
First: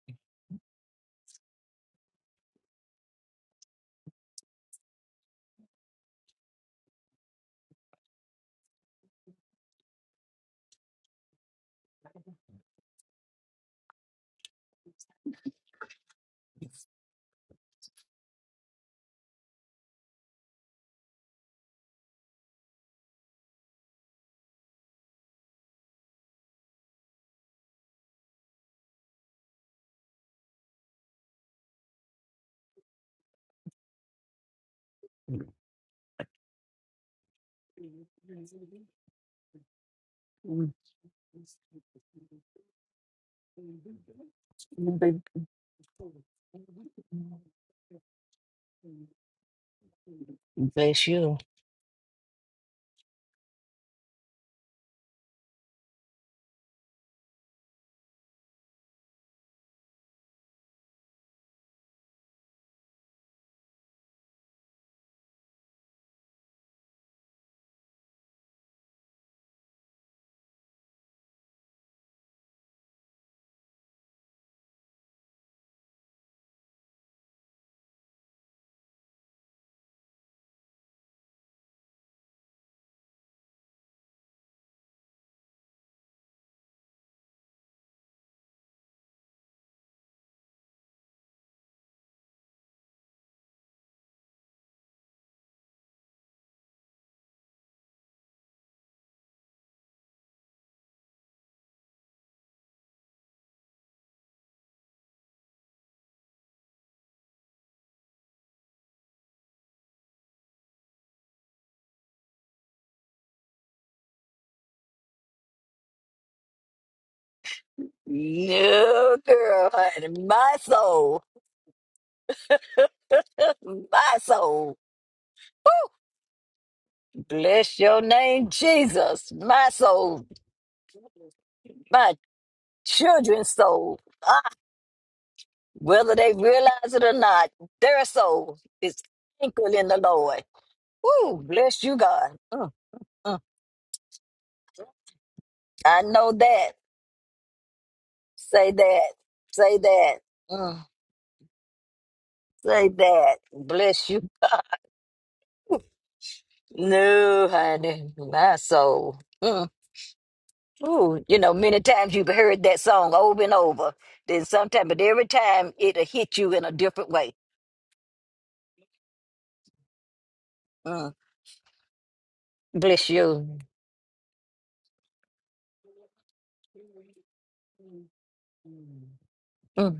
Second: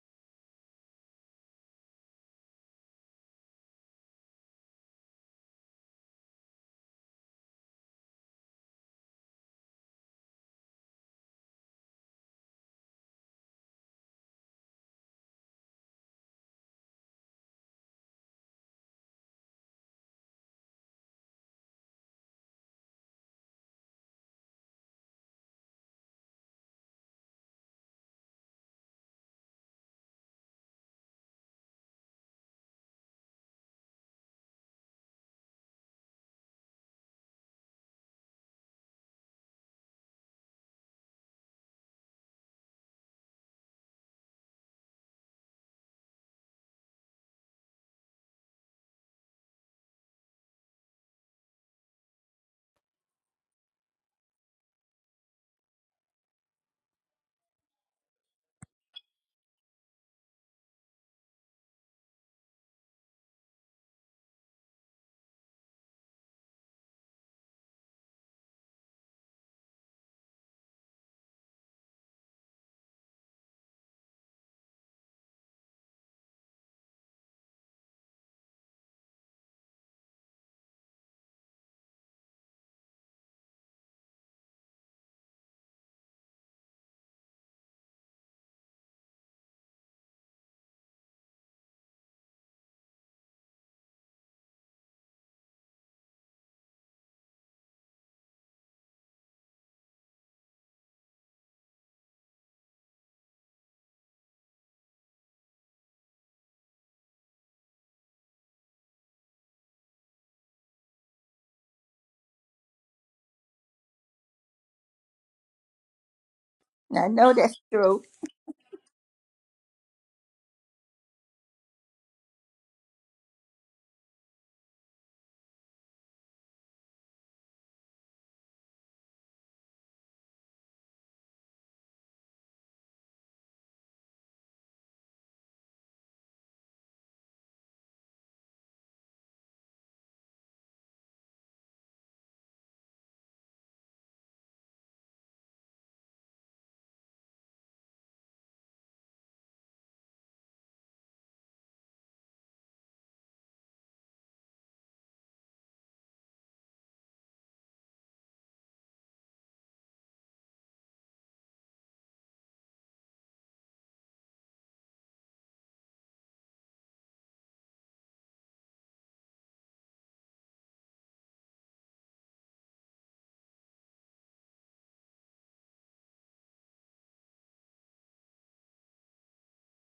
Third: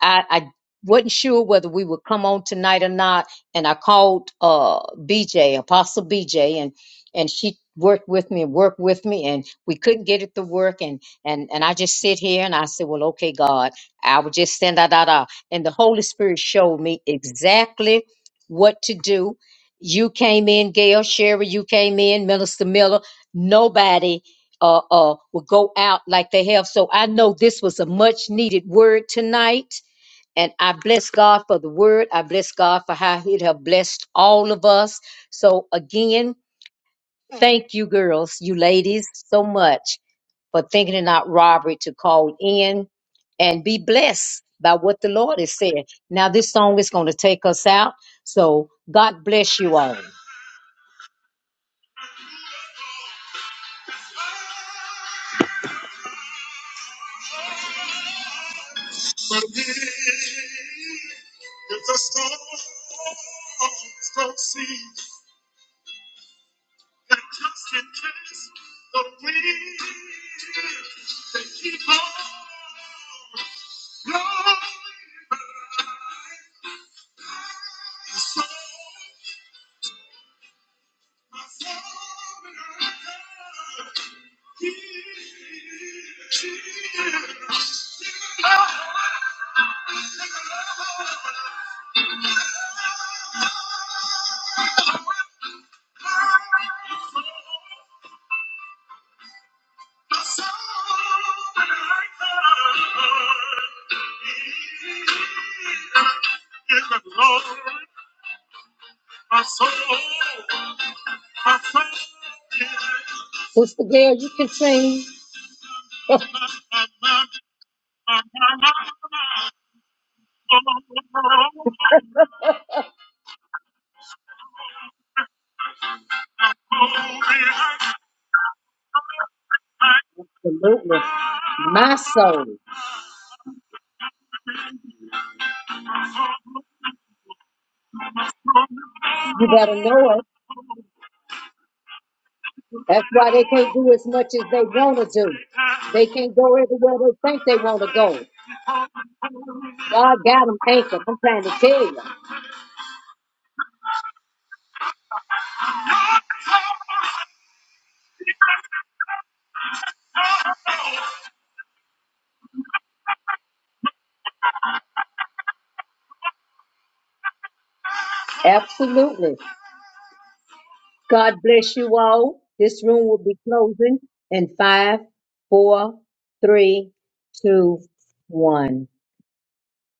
S1: I, I wasn't sure whether we would come on tonight or not, and I called uh BJ, Apostle BJ, and and she worked with me and worked with me and we couldn't get it to work and and and I just sit here and I said, Well, okay, God, I would just send that out. And the Holy Spirit showed me exactly what to do. You came in, Gail Sherry, you came in, Minister Miller. Nobody uh, uh, would go out like they have. So I know this was a much needed word tonight. And I bless God for the word. I bless God for how He have blessed all of us. So again, Thank you, girls, you ladies, so much for thinking it not robbery to call in and be blessed by what the Lord has said. Now, this song is going to take us out. So, God bless you all. if the storm don't cease, I just can't catch the wind. They keep on blowing my soul, my soul, and I can't hear. My soul, and I can't hear. Lord, my soul. Sister Gail, you can sing.
S3: I know that's true.
S2: girl, honey. My soul. My soul. Woo! Bless your name, Jesus. My soul.
S1: Absolutely. My
S2: My
S1: soul.
S2: children's soul. Ah, whether they realize it or not, their soul is
S1: You better
S2: anchored in the
S1: know it.
S2: Lord. Woo! Bless you, God. Mm,
S1: That's why
S2: mm.
S1: they can't do as much as they want to do.
S2: I
S1: They
S2: know
S1: can't go
S2: that.
S1: everywhere they think they want to go.
S2: Say that. Say that.
S1: God got them
S2: Mm,
S1: anchored. I'm trying to tell you.
S2: say that. Bless you. No, honey. My soul. mm, Ooh, you know, many times you've heard that song over and over. Then sometime, but every time it'll hit you in a different way.
S1: Absolutely.
S2: Mm.
S1: God bless you all. This room
S2: Bless
S1: will be
S2: you.
S1: closing in five, four, three, two, one.
S2: Mm.